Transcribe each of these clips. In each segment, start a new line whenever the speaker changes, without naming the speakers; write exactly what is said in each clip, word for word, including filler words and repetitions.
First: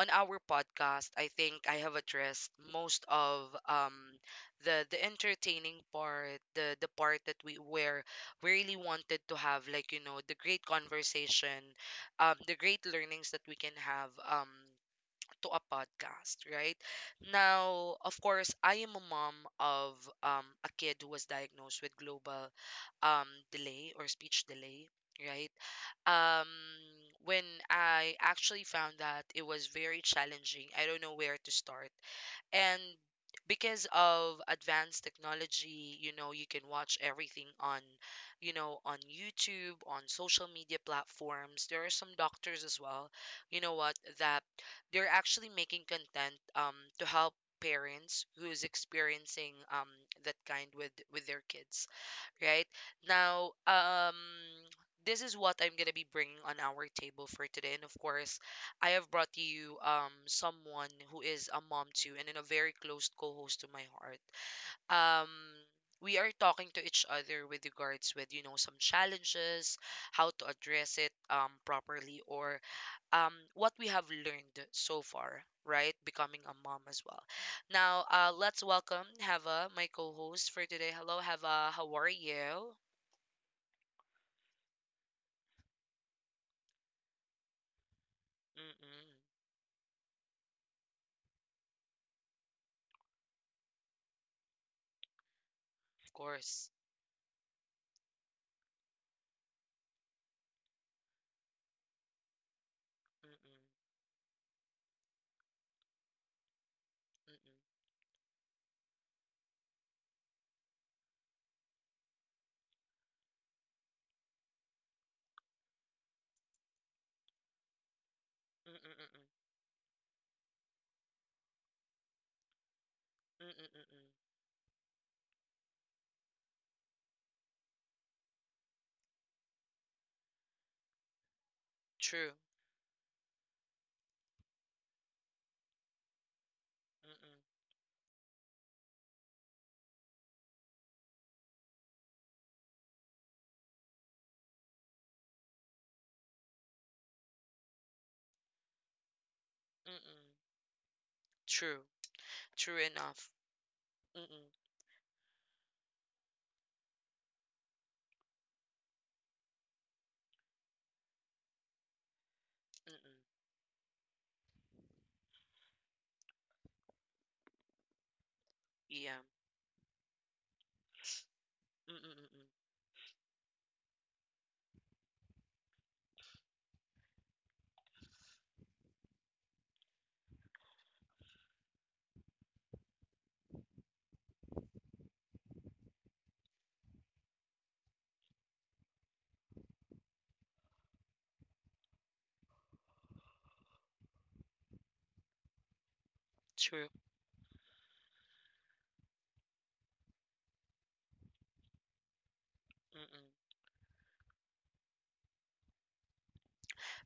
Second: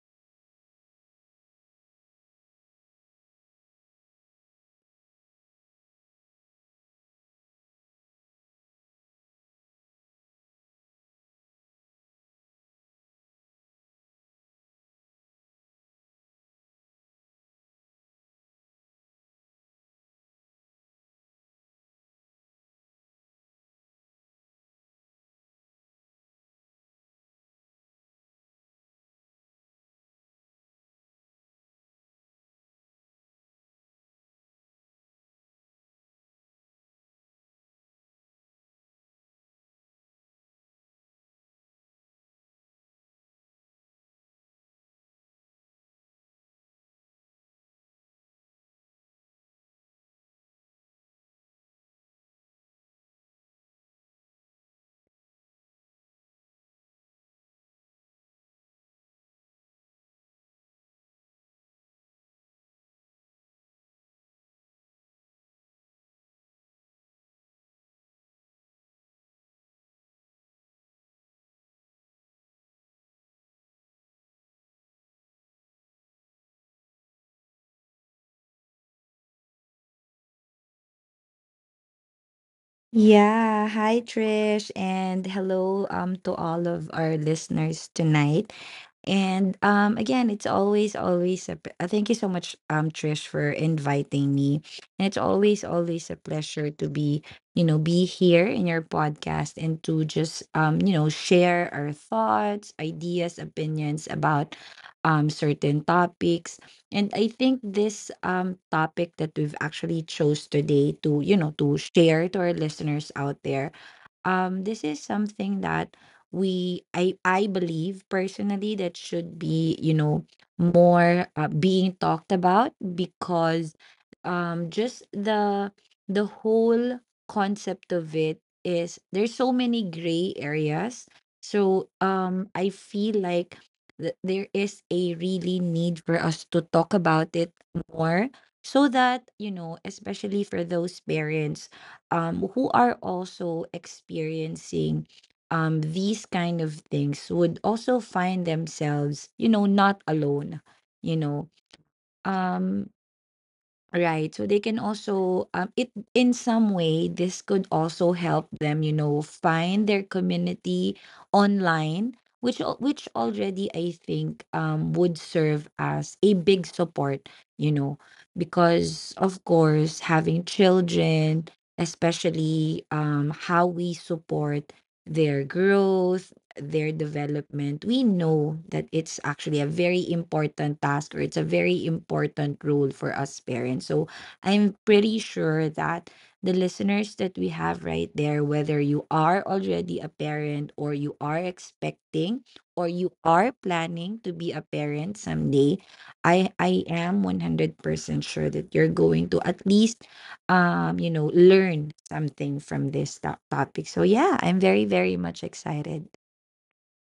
on our podcast, I think I have addressed most of um, the the entertaining part, the the part that we where we really wanted to have, like you know, the great conversation, um, the great learnings that we can have, um, to a podcast, right? Now, of course, I am a mom of um, a kid who was diagnosed with global um, delay or speech delay, right? Um, when I actually found that, it was very challenging. I don't know where to start, and because of advanced technology, you know, you can watch everything on, you know, on YouTube, on social media platforms. There are some doctors as well, you know what, that they're actually making content um to help parents who is experiencing um that kind with with their kids, right now. um this is what I'm going to be bringing on our table for today, and of course I have brought you um someone who is a mom too, and then a very close co-host to my heart. Um we are talking to each other with regards with, you know, some challenges, how to address it um properly, or um what we have learned so far, right? Becoming a mom as well. Now, uh let's welcome Hava, my co-host for today. Hello Hava, how are you?
Yeah, hi Trish, and hello um to all of our listeners tonight.
Mm-mm.
And um again, it's always always a p- uh, thank you so much um Trish for inviting me. And it's always always
Of
a pleasure
course.
to be, you know, be here in your podcast, and to just um, you know, share our thoughts,
Mm-mm,
ideas, opinions about um certain topics. And I
mm-mm,
think this um topic that we've actually chose today to, you know, to share to our listeners out there, um this is something that we I I believe personally that should
mm-mm,
be, you know more uh, being talked about,
mm-mm, mm-mm,
because
mm-mm.
um just the the whole concept of it, is there's so many gray areas. So
True.
um I feel like th- there is a really need for us to talk about it more, so that, you know especially for those parents, um, who are also experiencing, um, these kind of things, would also find themselves, you know, not
Mm-mm.
alone. You know,
True. True
um,
enough.
Right. So
Mm-mm.
they can also um it in some way, this could also help them, you know, find their community online, which al- which
Mm-mm.
already I think um would serve as a big support, you know, because
Yeah.
of course, having children,
Mm-mm-mm.
especially um how we support their growth, their development, we know that it's actually a very important task, or it's a very important role for us parents. So I'm pretty sure that the listeners that we have right there, whether you are already a parent, or you are expecting, or you are planning to be a parent someday, I I
True.
am one hundred percent sure that you're going to, at least, um you know learn something from this
Mm-mm.
to- topic. So yeah, I'm very very much excited.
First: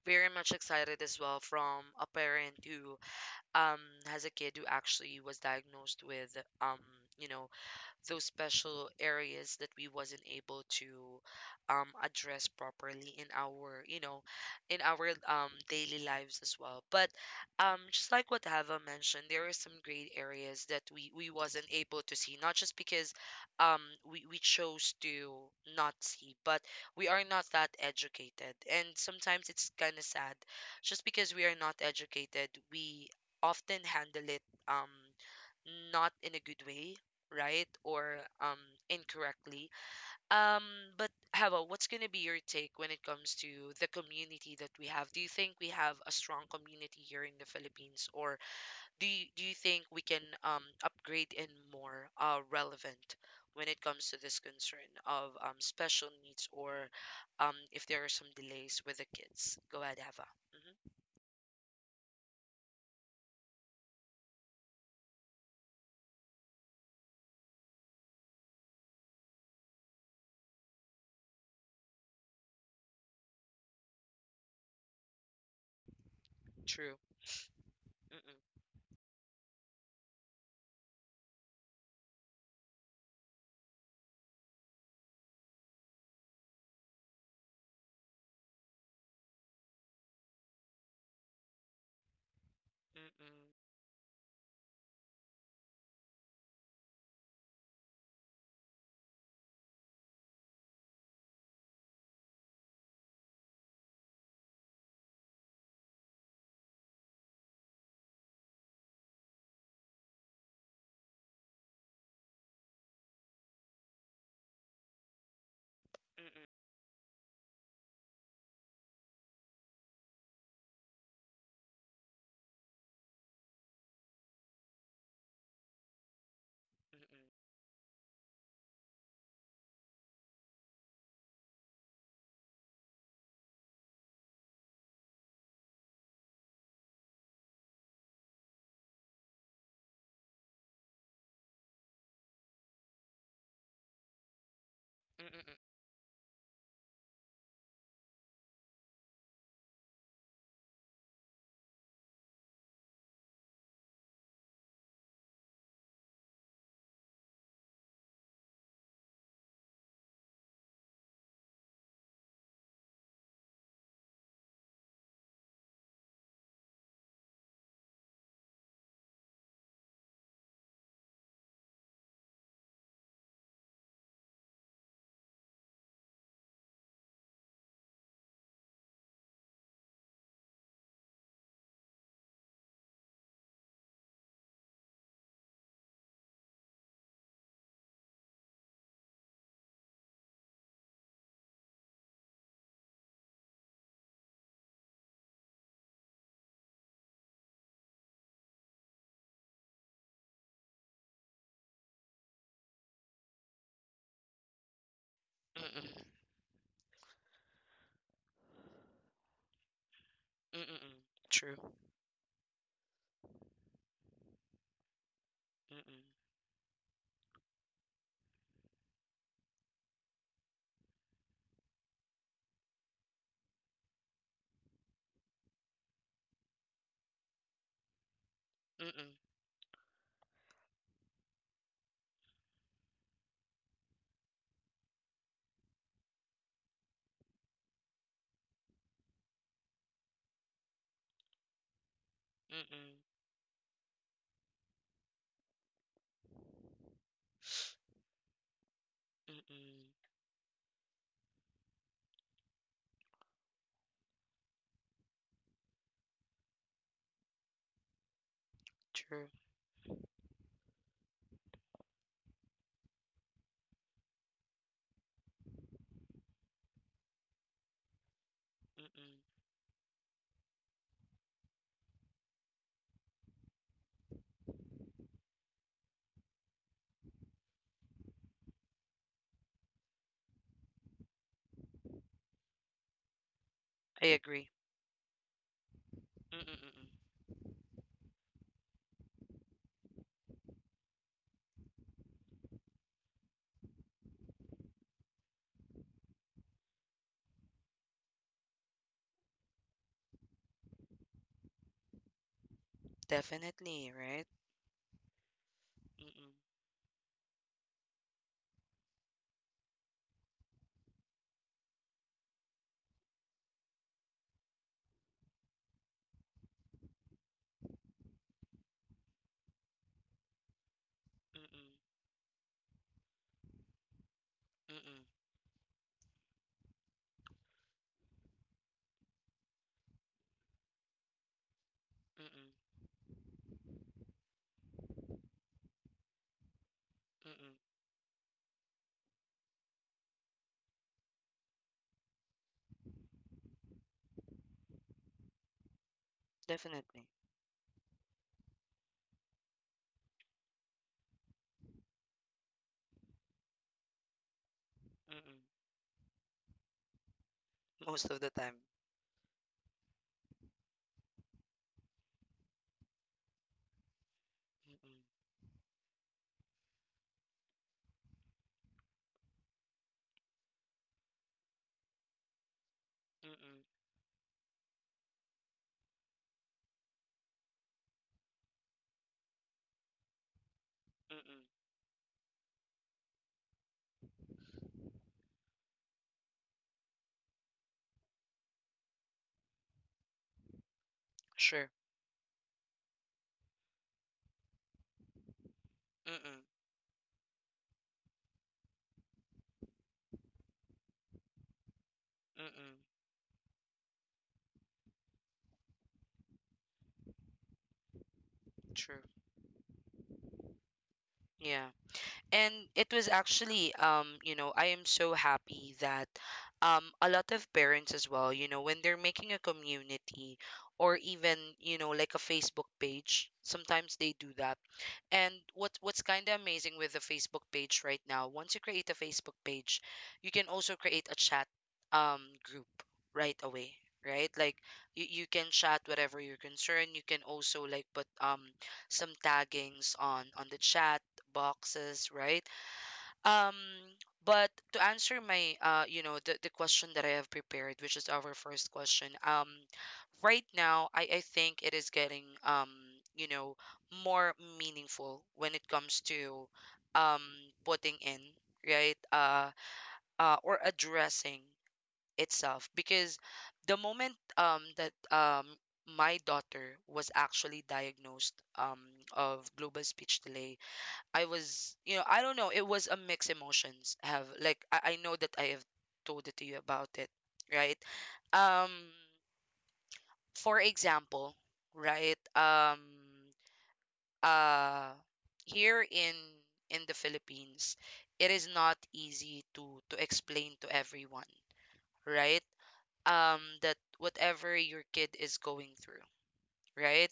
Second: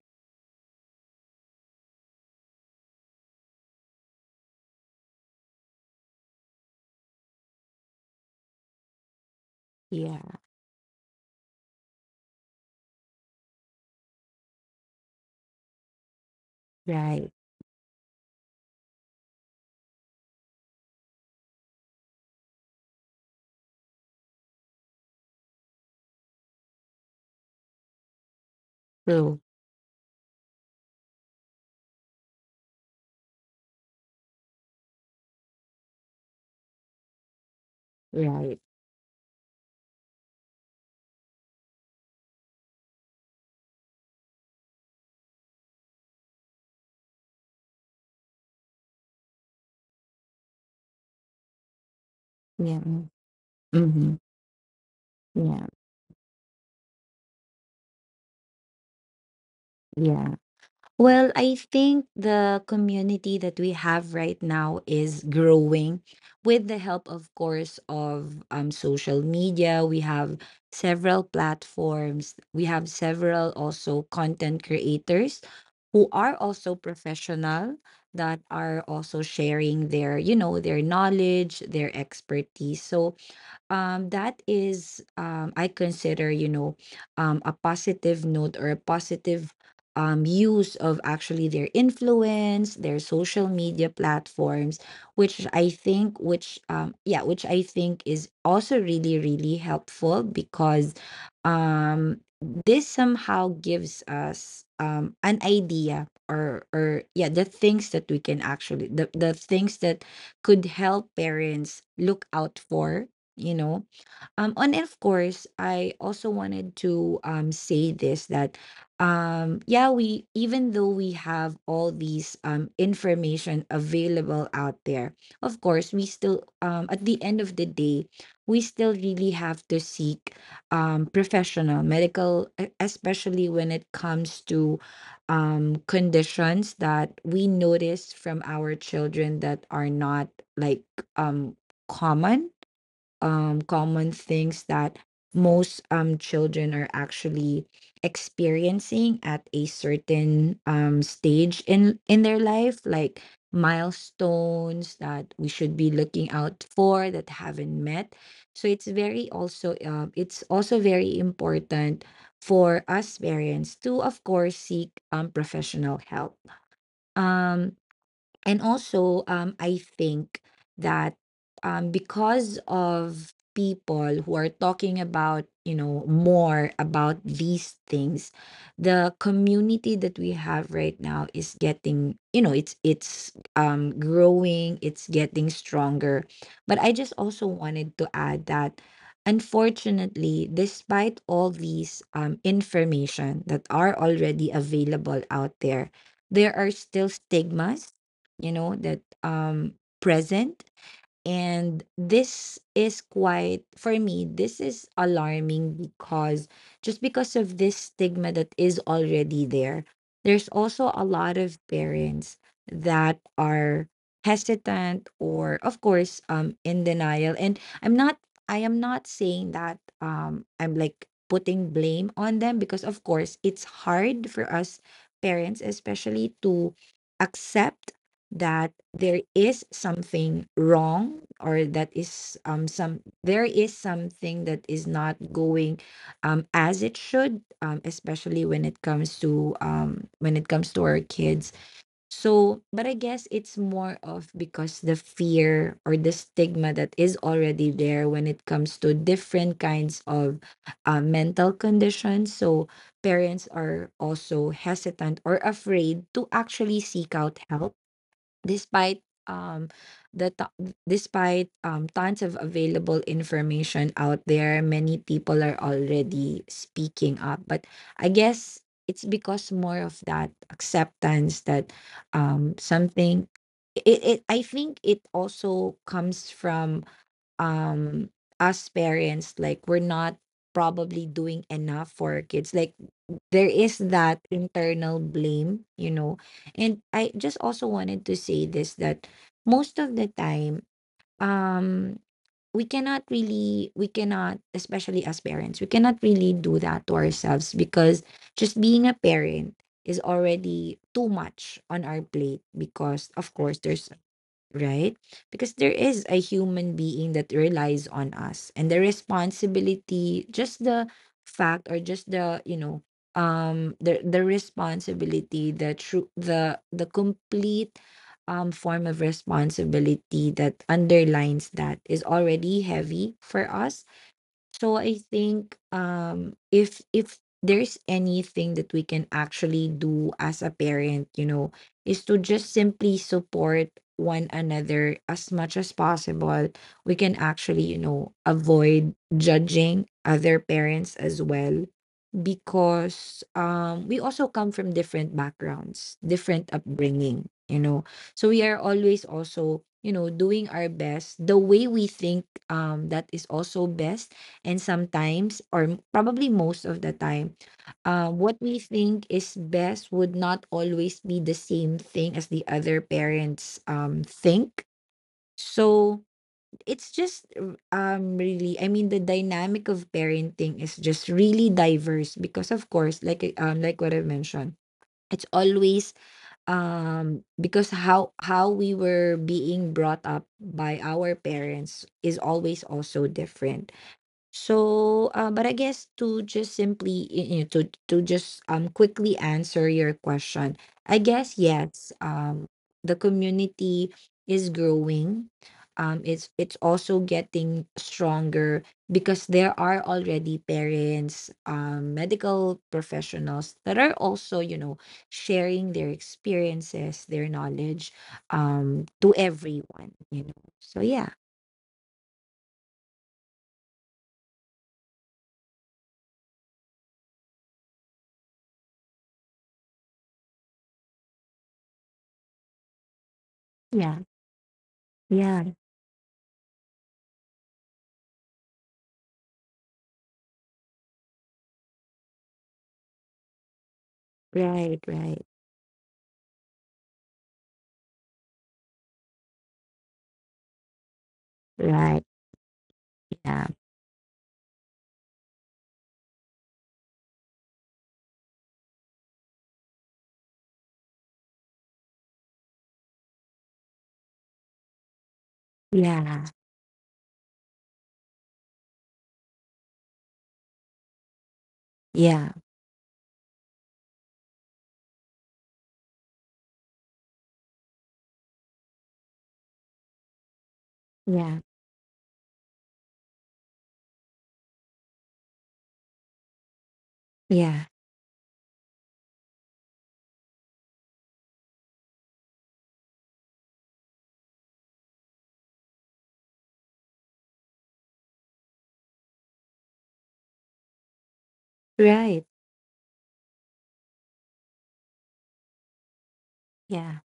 Very much excited as well, from a parent who um has a kid who actually was diagnosed with um you know, those special areas that we wasn't
Yeah,
able to um, address properly in our, you know, in our um, daily lives as well. But
right.
um, just like what Hava mentioned, there are some great areas that we we wasn't able to see, not just because um, we, we chose to not see, but we are not that educated, and
True.
sometimes it's kind of sad. Just because we are not educated, we often handle it um not in a good way, right? Or um
Right.
incorrectly. Um, but Hava, what's gonna be your take when it comes to the community that we have? Do you think we have a strong community here in the Philippines, or do you do you think we can um upgrade and more uh
Yeah.
relevant when it comes to
Mm-hmm.
this concern of um
Yeah.
special needs, or um if there are some delays with the kids? Go ahead, Hava.
Yeah.
Hmm.
Well, I think the community that we have right now is growing, with the help, of course, of um social media. We have several platforms. We have several also content creators who are also
True.
professional, that
Mm-mm.
are also sharing their, you know, their knowledge, their expertise. So um that is, um I consider, you know, um a positive note, or a positive um use of actually their influence, their
Mm-mm.
social media platforms, which I think which um yeah, which I think is also really really helpful. Because um this somehow gives us um an idea, or or yeah, the things that we can actually the, the things that could help parents look out for, you know um and of course I also
Mm-mm.
wanted to um say this, that um yeah we even though we have all these um information available out there, of course we still, um at the
Mm-mm.
end of the day, we still really have to seek um professional medical, e- especially when it comes to um conditions that we notice from our children that are not, like, um common um common things that
Mm-mm.
most um children are actually experiencing at a certain um stage in in their life, like milestones that we should be looking out for that haven't met. So it's very also, um it's also very important for us parents to, of course, seek um professional help. Um and also, um, I think that, um, because of people who are talking about, you know more about these things, the community that we have right now is getting, you know, it's it's um growing, it's getting stronger. But I just also wanted to add that, unfortunately, despite all these um information that are already available out there, there are still stigmas, you know that um present. And this is quite, for me this is alarming, because just because of this stigma that
Mm-mm.
is already there, there's
Mm,
also
mm.
a lot
True.
of parents that are hesitant, or of
Mm-mm.
course um in denial. And i'm not i am not saying that um I'm, like, putting blame on them, because of course it's hard for us parents, especially, to accept that
Mm-mm.
there is something wrong, or that is, um some there is something that is not going um as it should, um especially when it comes to, um when it comes to our kids. So, but
Mm-mm.
I guess it's more of because the fear, or the stigma that is already there when it comes to different
Mm-mm.
kinds of uh, mental conditions. So parents are also hesitant, or afraid to actually seek out help, despite,
True.
um the to- despite um tons of available information out there, many people are already speaking up. But I guess it's
Mm-mm.
because, more of that acceptance, that um something, it, it I think it also comes from um us parents, like we're not probably doing enough for our kids, like there is
I
that
agree.
internal blame, you know.
Mm-mm.
And
Mm-mm.
I just also wanted to say this, that most of the time, um, we cannot really, we cannot especially as parents, we cannot really do that to ourselves, because just being a parent is already too much on our plate, because, of course, there's,
Definitely, right?
right? Because there is a
Mm-mm.
human being that relies on us, and the responsibility, just the fact, or just the, you know, um the the responsibility, the true the the complete um form of responsibility that underlines
Mm-mm.
that, is already heavy for us. So I
Mm-mm.
think, um if if there's anything that we can actually do as a parent, you know, is to
Mm-mm.
just simply support one another as much as possible. We can
Mm-mm.
actually, you know, avoid judging other parents as well, because um, we also come from different backgrounds, different
Definitely.
upbringing, you know. So we are always also, you know, doing our best the way we think, um, that is also best. And sometimes,
Mm-mm.
or m- probably most of the time,
Most
uh,
of the
what we
time.
think is best would not always be the same thing as the other parents, um, think.
Mm-mm.
So, it's just, r- um really, I mean, the dynamic of parenting is just really diverse, because of course, like I-
Mm-mm.
um like what I mentioned, it's always, um because how how we were being brought up by our
Mm-mm.
parents is always also different. So, uh, but I guess to just simply, y- you know, to to just um quickly answer your question, I guess
Sure.
yes. Um, the community is growing. Um, it's
Mm-mm.
it's also getting stronger, because there are already parents, um, medical
Mm-mm.
professionals that are also, you know, sharing their experiences, their knowledge, um,
True.
to everyone, you know. So yeah,
Yeah. And it was actually um you know, I am so happy that um a lot of parents as well, you know, when they're making a community or even, you know, like a Facebook page, sometimes
yeah,
they do that. And
yeah,
what what's kind of amazing with the Facebook page right now, once you create a Facebook page, you can also create a chat um group right away, right? Like
right,
you,
right.
you can chat whatever you're concerned, you can also like put um some taggings on on the chat
Right.
boxes, right?
Yeah,
Um, but to answer my, uh, you know, the, the question that I have prepared, which is our first question, um, right now, I, I think it is getting, um, you know, more meaningful when it comes
yeah,
to um, putting in, right? Uh, uh, or addressing
yeah,
itself. Because the moment um, that um, my daughter was actually diagnosed um, of global speech delay, I
yeah,
was, you know, I don't know. It was a mixed emotions. I have like I, I know that I have told it to you about it,
yeah,
right? Um, for example, right? Um, uh, here in in the Philippines, it is not easy to to explain to everyone,
right,
right? Um, that whatever your kid is going through,
yeah,
right?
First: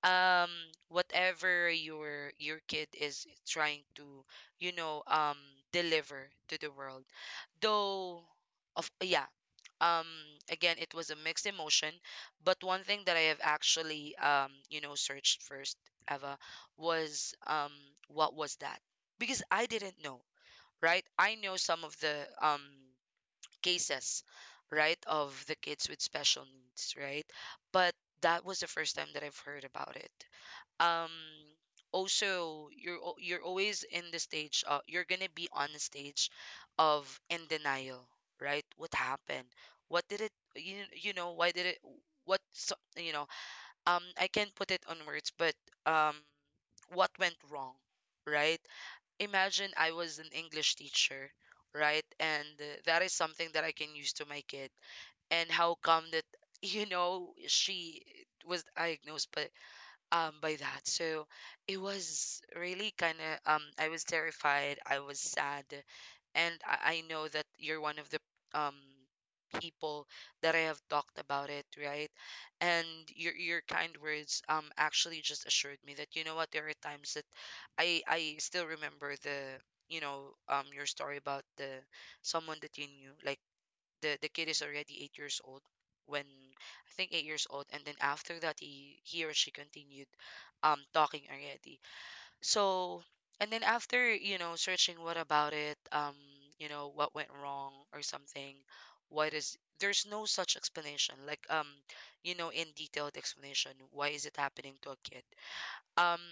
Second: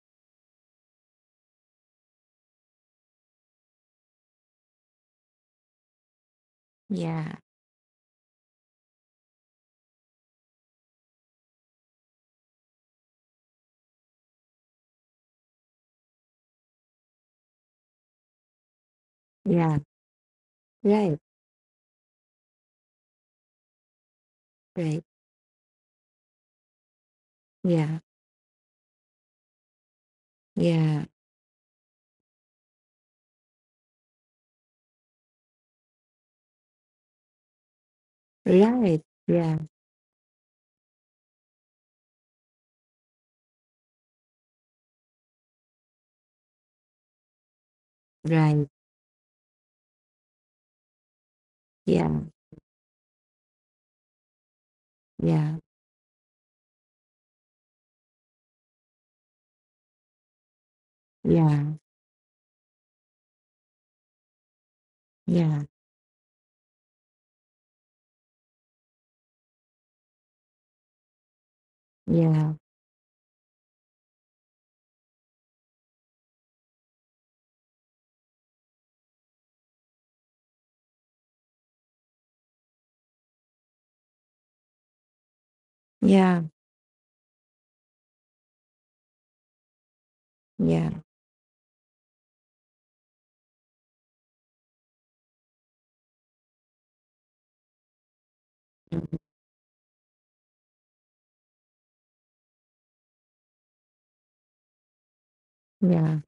um whatever your your kid is trying to, you know, um deliver to the world,
yeah,
though. Of, yeah, um again, it was a mixed emotion. But one thing that I have actually, um you know, searched first ever was, um what was that? Because I
yeah,
didn't know, right?
right,
I know some of the um cases, right,
right,
of the kids with special needs, right? But
yeah,
that was the first time that I've heard about it.
yeah,
um also, you're al- you're always in the stage, uh, you're gonna be on the stage of in denial, right? What
right,
happened?
yeah,
What did it? you, you know, why did it, what? So, you know, um I can't put it on words, but um what went wrong, right?
right,
Imagine, I was an English teacher, right?
yeah,
And uh, that is something that I can use to my kid. And
yeah,
how come that you know, she was diagnosed but um by that. So
yeah,
it was really kind of um I was terrified, I was
yeah,
sad, and I, I know that you're one of the um people that I have talked about it, right?
yeah,
And your your kind words um actually just assured me that, you know what, there are times that I I still remember the, you know, um your story about the someone that you knew, like the the kid is already eight years old when,
yeah,
I think, eight years old, and then after that he he or she continued um
yeah,
talking already. So, and then after, you know, searching what about it, um you know, what went wrong or something,
mhm,
why does there's no such explanation, like um you know, in detailed explanation, why is it happening to a kid, um
yeah,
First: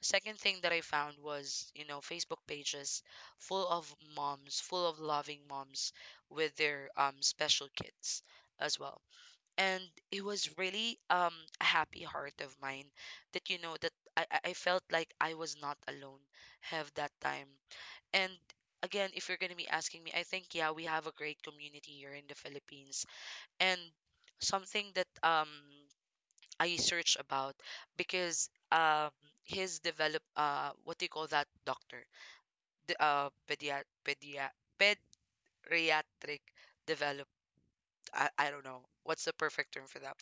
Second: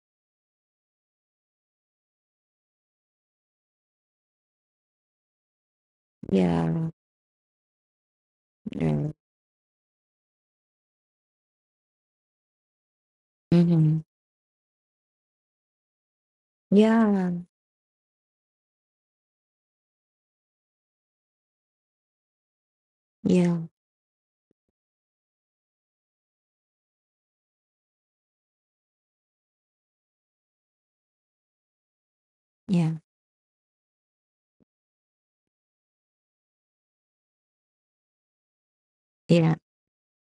second thing that I found was, you know, Facebook pages full of moms, full of loving moms, with their
yeah,
um special kids as well.
right,
And it was really um a happy heart of mine that, you know, that
mm-hmm,
i i I felt like I was not alone, have that
yeah,
time. And again, if you're going to be asking me, I think yeah, we have a great community here in the Philippines.
yeah,
And something that um I searched about, because um his develop, uh what do you call that doctor,
yeah,
the uh pedia pedia pediatric develop, I, I don't know what's the
yeah,
perfect term for that,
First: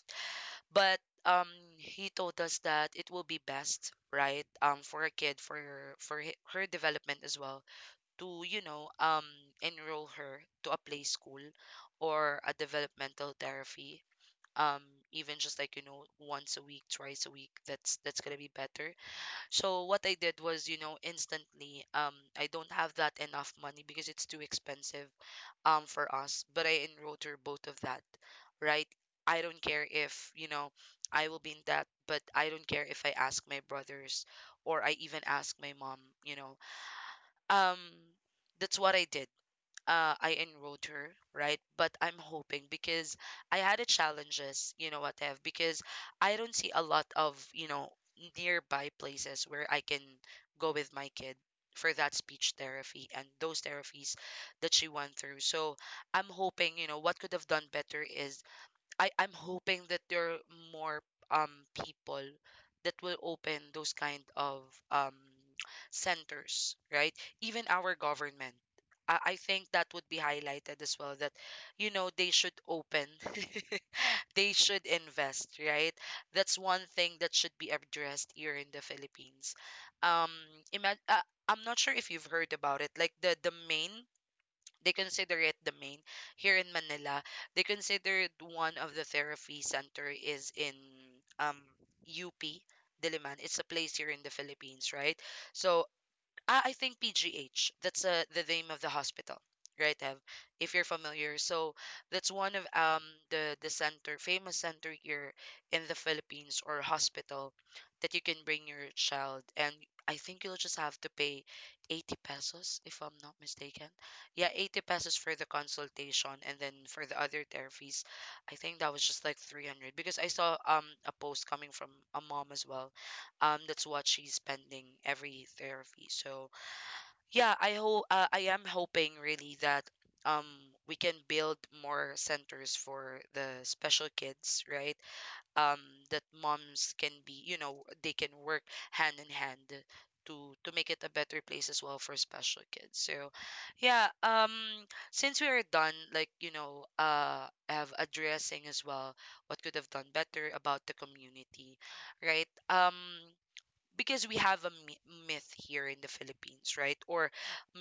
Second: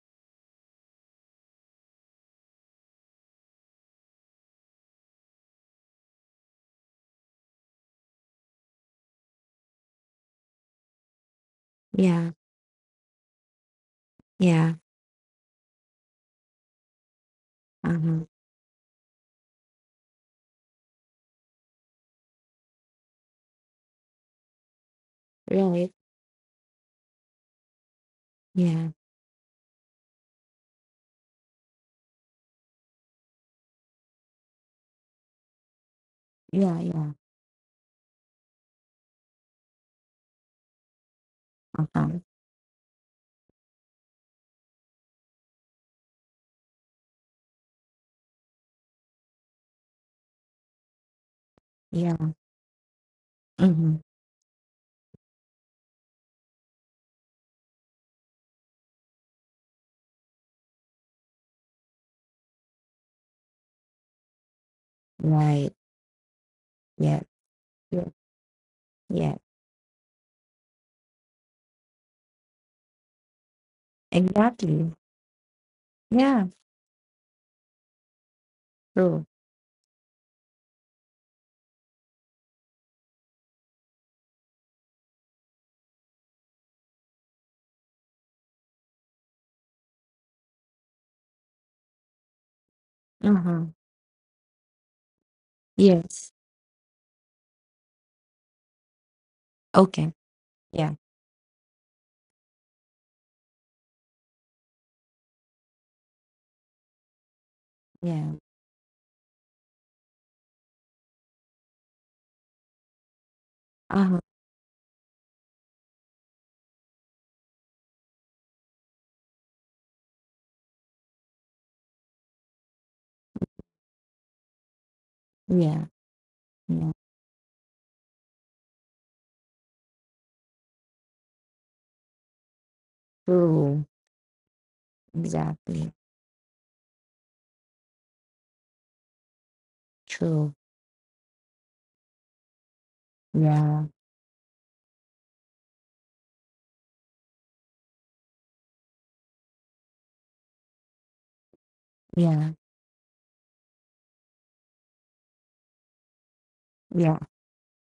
but um he told us that it will be best, right? um for a kid, for her, for he- her development as well, to, you know, um enroll her to a play school
yeah,
or a developmental therapy,
yeah,
um even just like, you know, once a week, twice a week, that's that's
uh-huh,
gonna be better. So what I did was, you know, instantly um I don't have that enough money because it's too expensive um
right,
for us, but I enrolled her both of that, right?
yeah,
I don't care if, you know, I will be in debt, but I don't care if I ask my brothers, or I even ask my mom, you know,
yeah, yeah,
um that's what I did. uh, I enrolled her, right? But I'm
uh-huh,
hoping, because I had a challenges, you know what, Have, because I don't see a lot of, you know, nearby places where I can go with my kid for that
yeah,
speech therapy and those
mm-hmm,
therapies that she went through. So I'm hoping, you know, what could have done better is I I'm hoping that there are more um people that will open those kind of um
right,
centers, right?
yeah,
Even our
yeah,
government. I,
yeah.
I think that would be highlighted as well, that, you know, they should open they should
Exactly.
invest, right?
Yeah,
That's one thing that should be addressed here in the
true.
Philippines. um ima- uh, I'm not sure if you've heard about it, like the the main they consider it the main here in Manila. They consider it, one of the therapy center is in um U P, Diliman. It's
Uh-huh.
a place here in the Philippines, right? So,
Yes.
ah, I think P G H. That's uh, the name of the hospital, right,
Okay.
Ev? If you're
Yeah.
familiar. So that's one of um the the center, famous center here in the Philippines or hospital, that you
Yeah.
can bring your child, and I think you'll just have to pay eighty pesos, if I'm not mistaken.
Uh-huh.
Yeah, eighty pesos for the consultation, and then for the other therapies, I think that was just like three hundred, because I saw um a post coming from a mom as well, um that's what she's spending every
Yeah.
therapy. So
Yeah.
yeah, I hope, uh, I am hoping really that um we can build more centers for the
True.
special kids, right? Um,
Exactly.
that moms can be, you know, they can work hand in hand
True.
to to make it a better place as well for special kids. So,
Yeah.
yeah, um since we are done, like, you know, uh of addressing as well what could have done better about the community, right?
Yeah.
Um because we have a mi- myth here in the Philippines, right?
Yeah.
Or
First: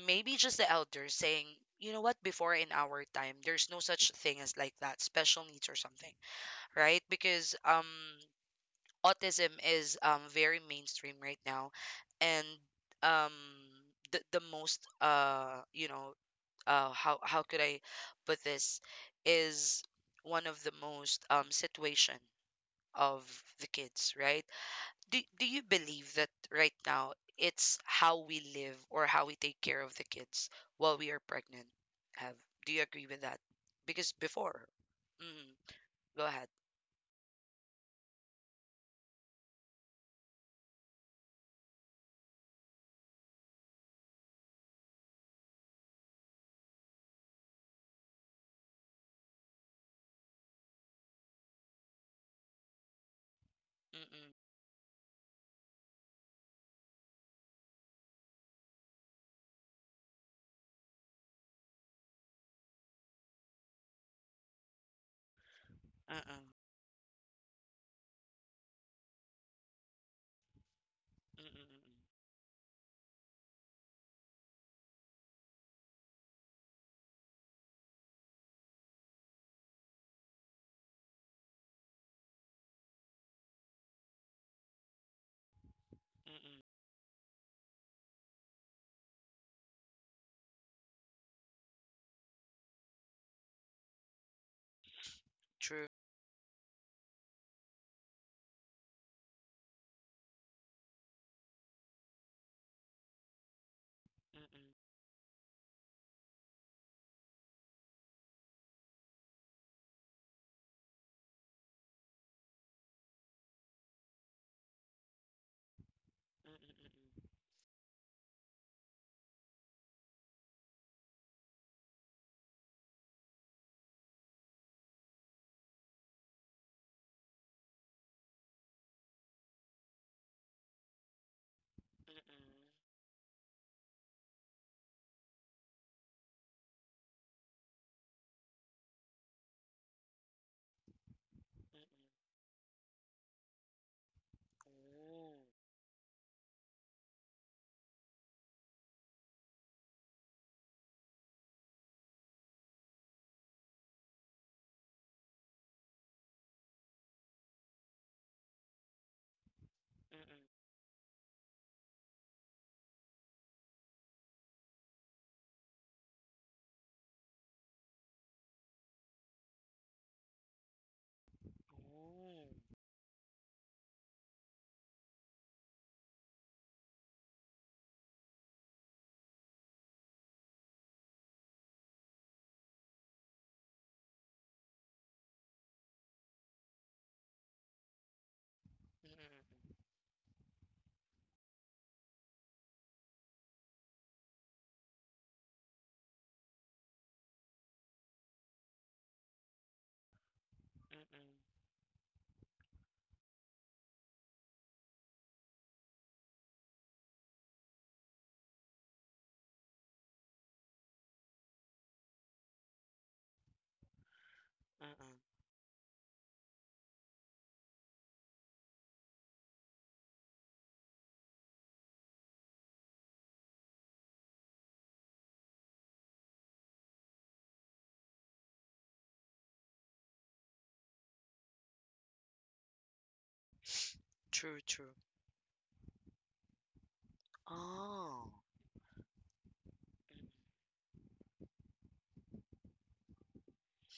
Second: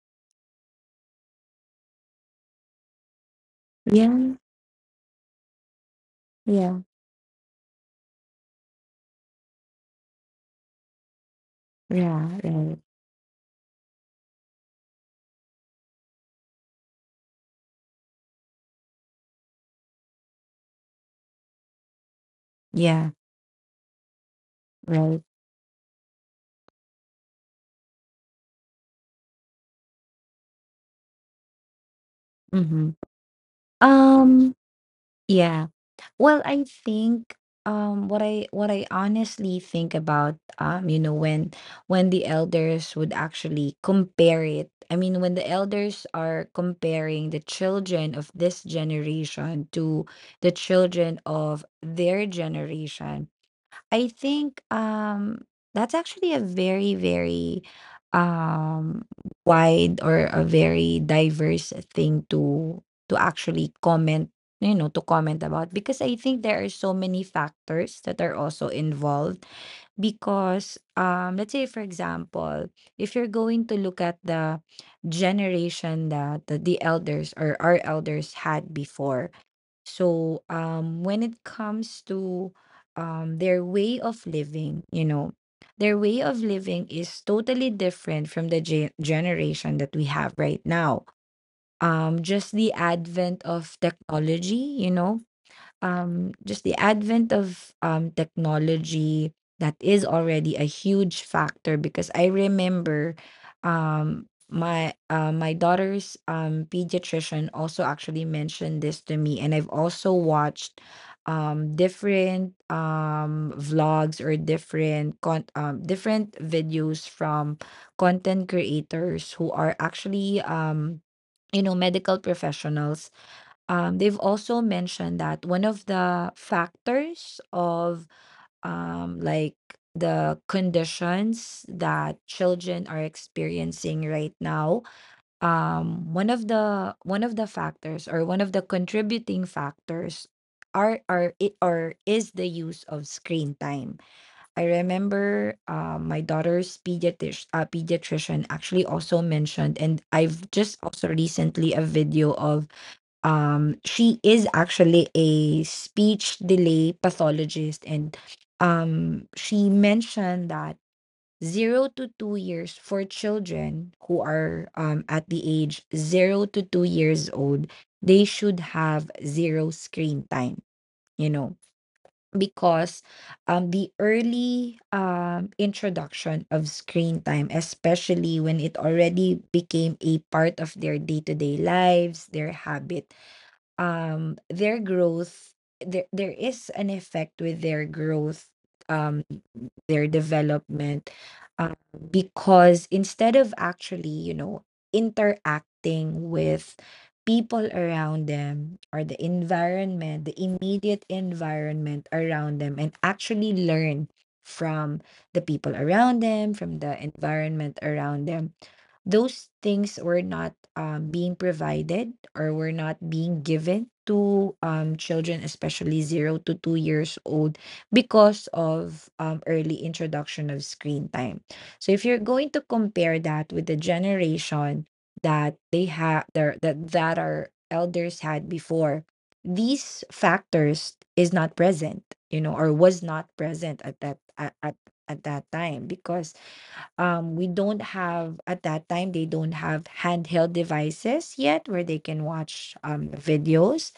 maybe just the elders saying, you know what, before in our time, there's no such thing as like that, special needs or something,
Yeah.
right? Because um, autism is um, very mainstream right now,
Yeah. Yeah.
and
Right.
um, the the most uh, you know, uh, how how could I put this is one of the most um situation
Yeah.
of the kids, right? do,
Right.
do you believe that right now it's how we live or how we take care of the kids while we are pregnant have do you
Mm-hmm.
agree with that because
Um
before mm,
Yeah.
go
Well,
ahead.
I think um what I what I honestly think about, um you know when when the elders would actually compare it. I mean, when the elders are comparing the children of this generation to the children of their generation, I
Mm-mm,
think, um that's actually a very, very, um wide, or a very diverse thing to to actually comment, you know, to comment about, because I
uh-uh,
think there are so many factors that are also involved, because um let's say, for
mm-mm,
example, if you're going to look at the generation that the, the elders, or our elders had before. So, um, when it comes to, um, their way of living, you know, their way of
mm-mm,
living is totally different from the ge- generation that we have right now. Um, just the advent of technology, you know,
true.
um, just the advent of um, technology, that is already a huge factor because I remember um,
Mm-mm,
my uh, my daughter's um, pediatrician also actually mentioned this to me, and I've also watched um, different um, vlogs, or different con- um, different videos
mm-mm,
from content creators who are actually um, you know medical professionals. Um, they've also mentioned that one of the factors of, um, like the conditions
mm-mm,
that
mm-mm,
children are experiencing right now, um, one of the one of the factors, or one of the contributing factors are are it
mm-mm.
or is the use of screen time. I
Ooh,
remember um, my daughter's pediatric, uh, pediatrician actually also mentioned, and I've just also recently a video of um, she is actually a speech delay pathologist, and um, she
mm-mm,
mentioned that zero to two years, for children who are um, at the age zero to two years old, they should have zero screen time, you know,
ooh,
because um, the early um, introduction of screen time, especially when it already became a part of their day to day lives, their habit, um, their growth, there there is an effect with their growth, um their development, um, because instead of actually, you know interacting with people around them, or the environment, the immediate
mm-mm,
environment around them, and actually learn from the people around them, from the environment around them. Those things were not um, being provided, or were not being given to
mm-mm,
um,
uh-uh,
children, especially zero to two years old, because of um, early introduction of screen time. So if you're going to compare that with the generation that they had, that that our elders had before, these factors is not present, you know, or was not present at that, at
true,
at,
true,
at that time, because um we don't
oh.
have, at that time they don't have handheld devices yet, where they can watch um videos.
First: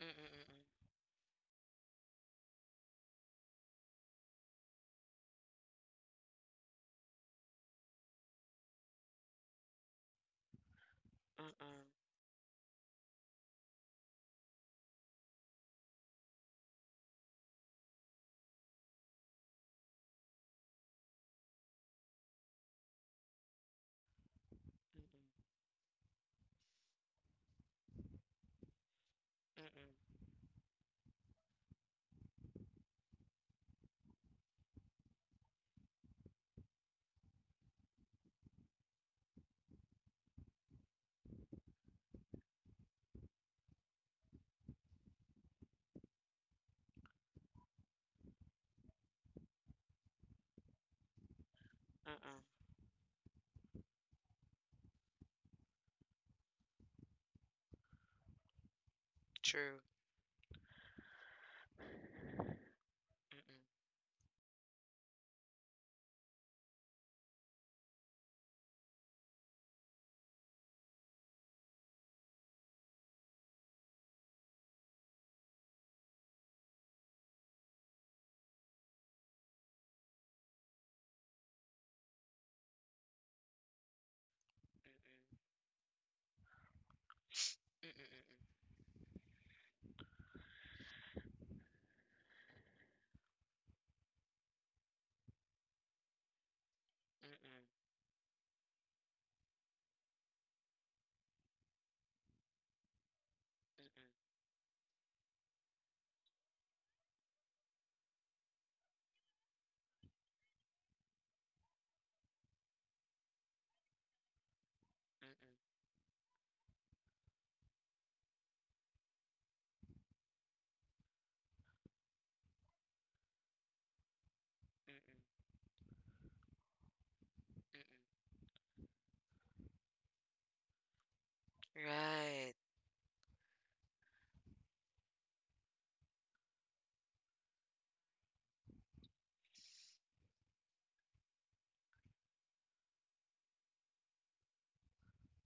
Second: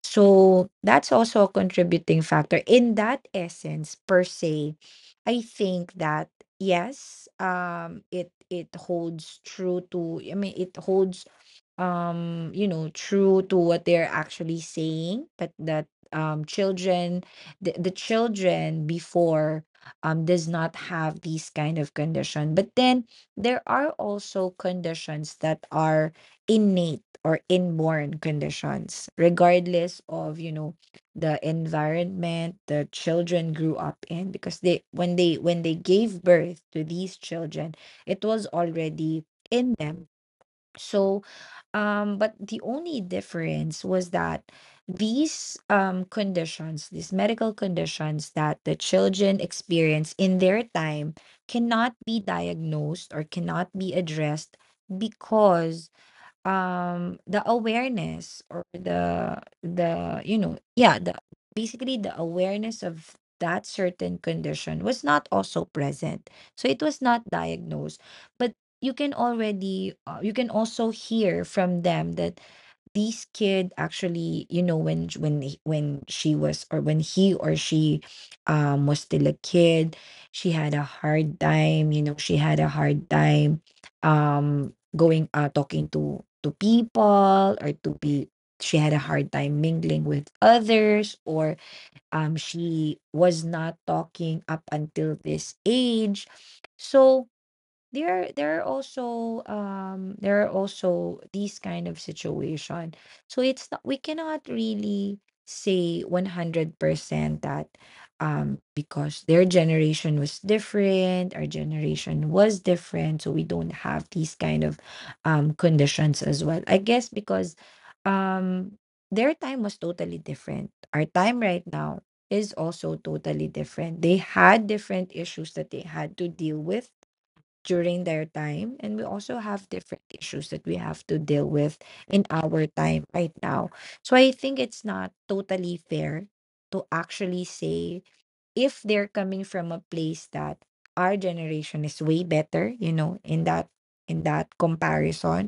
Mm-mm,
So,
mm-mm,
that's also a contributing factor. In that essence, per se, I think that yes, um, it it holds true to. I mean, it holds,
mm-mm,
um you know true to what they're actually saying. But that um children, the, the children before um does not have these kind of condition, but then there are also
mm-mm,
conditions that are innate, or inborn conditions, regardless
mm-mm,
of, you know the environment the children grew up in, because they, when they when they gave birth to these children, it was already in them. So, um, but the only difference was that these um, conditions, these medical conditions that the children experience in their time, cannot be
mm-mm,
diagnosed, or cannot be addressed, because um the awareness, or the
true.
the you know yeah the basically, the awareness of that certain condition was not also present, so it was not diagnosed. But you can already, uh, you can also hear from them that this kid actually, you know when sh- when he- when she was, or when he or she um was still a kid, she had a hard time, you know she had a hard time, Um. going, uh talking to to people, or to be,
Mm-mm,
she had a hard time mingling with others, or um she was not talking up until this age. So
mm-mm,
there there are also um there are also these kind of situation, so it's not, we
mm-mm,
cannot really say one hundred percent that, um because their generation was different, our generation was different, so we don't have these kind of um
mm-mm,
conditions as well, I guess, because um their time was totally different. Our time right now is also totally different. They had
mm-mm,
different
mm-mm.
issues that they had to deal with during their time, and we also have different issues that we have to deal with in
Right.
our time right now. So I think it's not totally fair to actually say, if they're coming from a place that our generation is way better, you know in that, in that comparison,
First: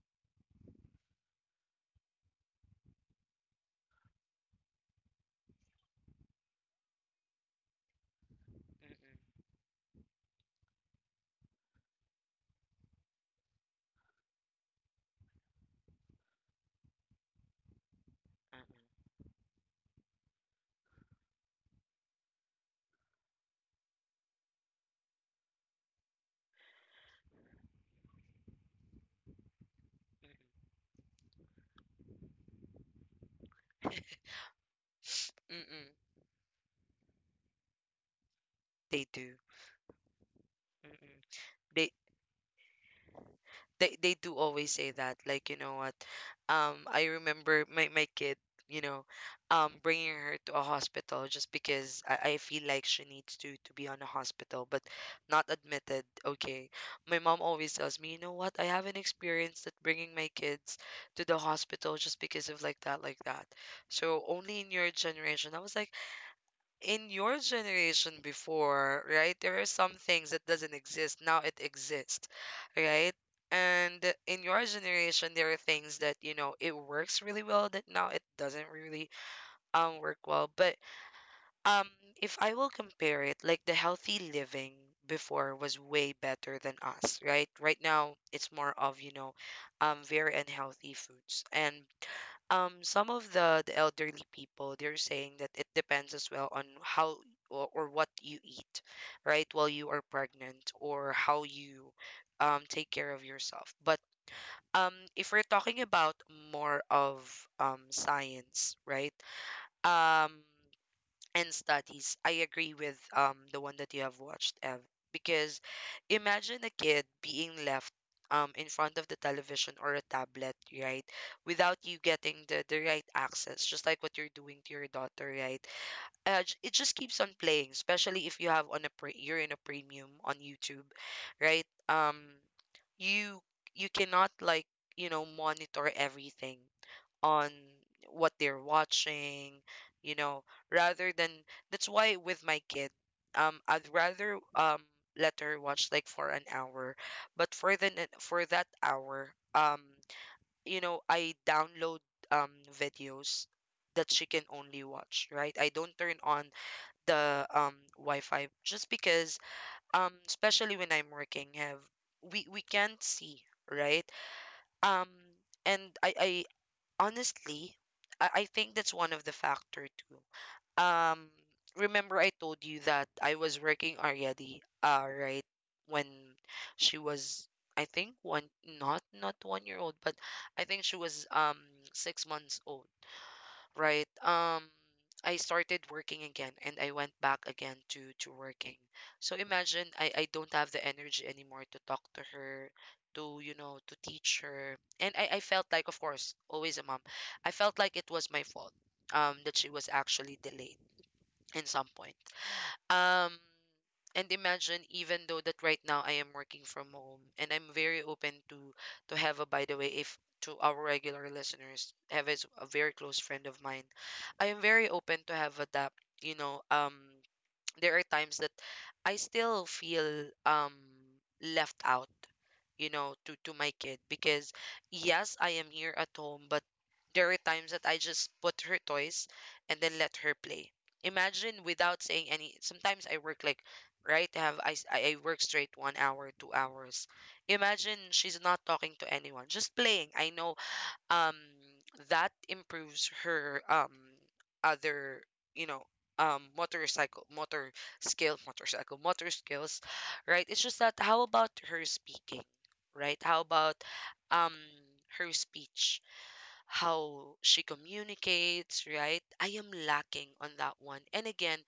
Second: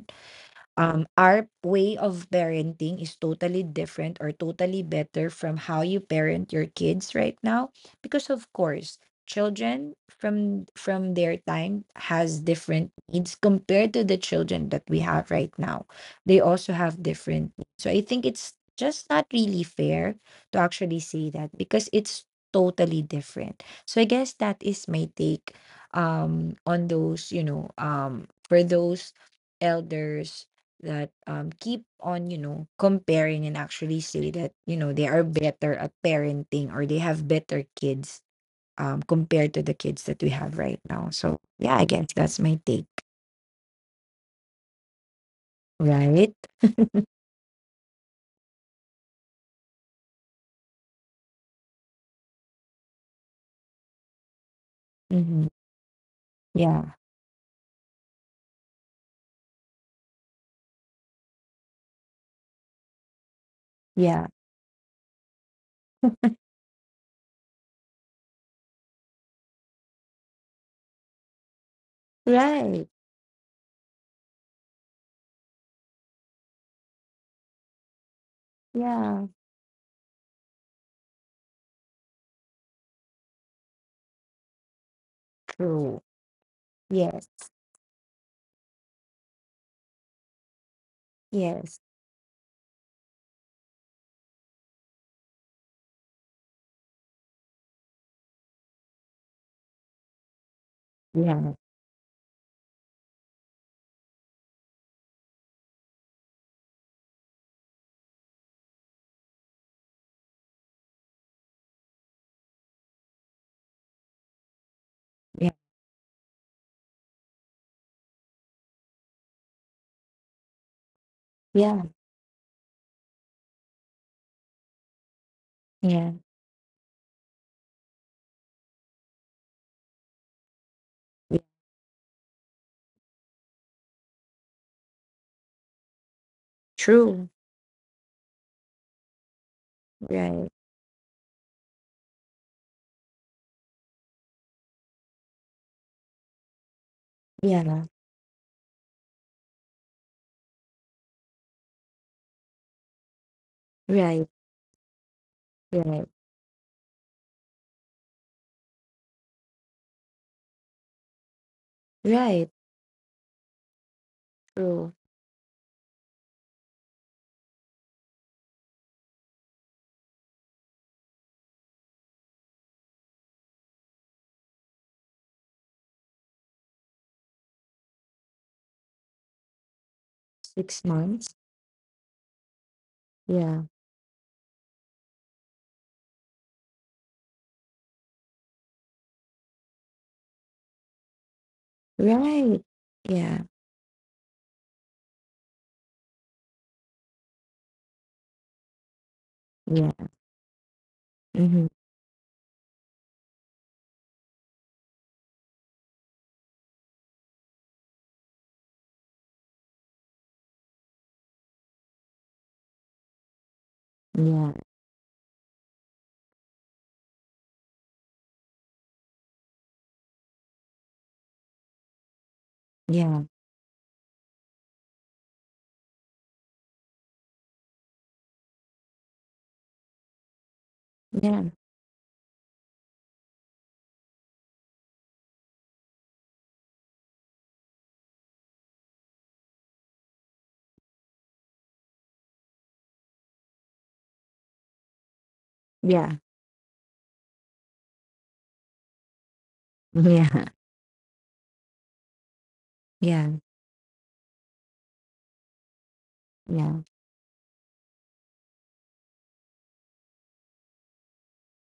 um, our way of parenting is totally different, or totally better from how you parent your kids right now, because of
Mm-mm,
course children from from their time has different needs compared to the children that we have right now. They also have different needs. So I think it's just not really fair to actually say that, because it's totally different. So I guess that is my take, um on those, you know um for those
uh-uh,
elders that um keep on, you know, comparing, and actually say that, you know, they are
mm-mm,
better
mm-mm.
at parenting, or they have better kids, um
They do.
compared to the kids that we have right now.
Mm-mm.
So yeah, I
They
guess that's my take.
they they do always say that, like, you know what,
Right.
um I remember my, my kid, you know, um bringing her to a hospital just because I, I feel like she needs to to be on a hospital but not
Mm-hmm.
admitted, okay.
Yeah.
My mom always tells me, you know what, I haven't experienced that, bringing my kids to the hospital just because of like that, like that. So
Yeah.
only in your generation. I was like, in your generation before, right, there are some things that doesn't exist. Now it exists,
Right.
right? And in your generation, there are things that, you know, it works really well that now it doesn't really
Yeah.
um work well. But um if I will compare it, like the healthy living before was
True.
way better than us,
Yes.
right? Right now it's more of, you know, um very unhealthy foods. And
Yes.
um some of the the elderly people, they're saying that it depends as well on how or, or what you eat, right, while you are pregnant, or how
Yeah.
you um take care of yourself. But um if we're talking about more of um science, right, um and studies, I agree with um the one that you have watched, Ev,
Yeah.
because imagine a kid being left um in front of the television or a tablet, right? Without
Yeah.
you getting the, the right access, just like what you're doing to your daughter, right?
Yeah,
Uh, j- it just keeps on playing, especially if you have on a pre- you're in a premium on YouTube,
yeah.
right? Um, you you cannot like, you know, monitor everything
True.
on what they're watching, you know,
Right.
rather than, that's why with my kid, um, I'd rather um let her watch like for an hour, but for
Yeah.
the ne- for that hour, um, you know, I download um videos that she
Right.
can only watch, right? I don't
Right.
turn on the um Wi-Fi just because um especially when I'm working have we
Right.
we can't see, right?
True.
Um and I I, honestly, I, I think that's one of the factor too. Um, remember I told you that I was working already, uh, right when she was, I think one, not not one year old, but I think
six
she was
months
um six months old,
Yeah.
right? Um, I started working again and I went back again to to working. So imagine I I don't have the energy anymore to talk to
Right.
her, to,
Yeah.
you know, to teach her. And I I felt like, of course, always a mom. I felt like it was my fault um that she was
Yeah.
actually delayed in
Mhm.
some point. Um, and imagine even though that right now I am working from home and I'm very open to to Heva, by the way, if to our regular listeners, Heva is a very close friend of mine. I
Yeah,
am very open to Heva that, you know, um there are times that I still feel um left out, you know, to to my kid because, yes, I am here at home, but there are times that I just put her toys and then let her play.
yeah,
Imagine without saying any. Sometimes I work like, right, I have I, s- I I work straight one hour, two hours, imagine she's not talking to anyone, just playing. I know um that improves her um other, you know,
yeah,
um motorcycle motor skill, motorcycle motor skills, right.
yeah,
It's just that, how about her speaking, right,
yeah,
how about um her speech,
yeah,
how she communicates, right? I am lacking on that one. And again,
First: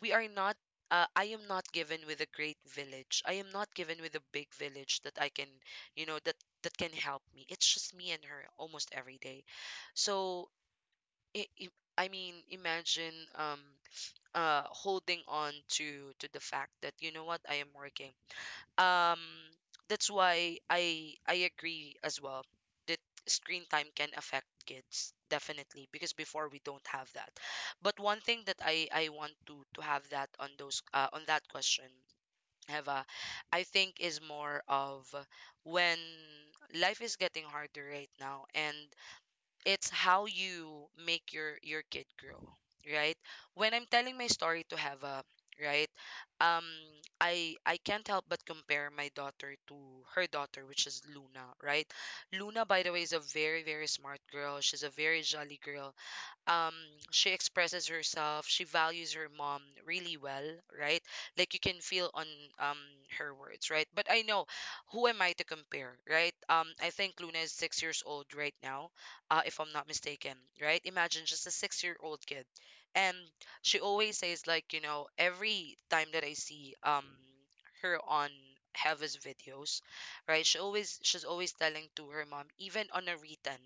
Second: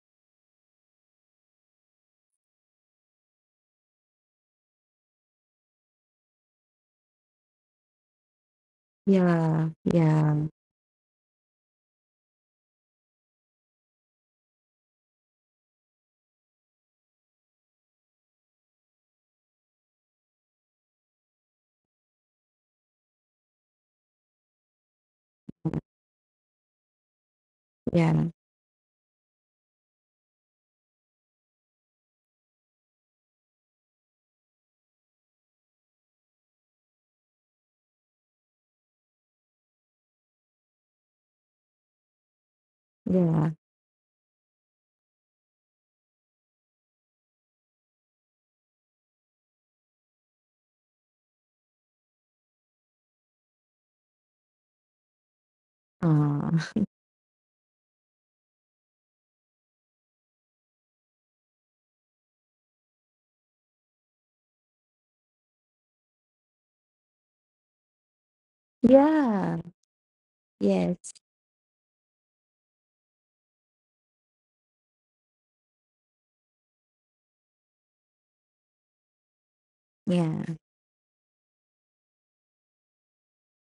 we are not, uh, I am not given with a great village. I am not given with a big village that I can, you know, that that can help me. It's just me and her almost every day.
yeah,
So
yeah,
i i I mean, imagine um uh holding on to to the fact that, you know what, I am working, um that's why i i agree as well that screen time can affect kids, definitely, because before we don't have that. But one
yeah,
thing that i i want to to have that on those uh, on that question, Heva, I think is more of, when life is getting harder right now, and it's how you make your your kid grow, right?
yeah, yeah.
When I'm telling my story to Hava, right, um i i can't help but compare my daughter to her daughter, which is Luna, right? Luna, by the way, is a very very smart girl. She's a very jolly girl,
Uh,
um she expresses herself, she values her mom really well, right? Like, you can feel on um her words, right? But I know, who am I to compare, right? um I think Luna is six years old right now, uh
yeah.
if I'm not mistaken, right?
Yes.
Imagine, just a six year old kid, and she always says like, you know, every time that I see um her on Heaven's videos, right? She
Yeah.
always, she's always telling to her mom, even on a written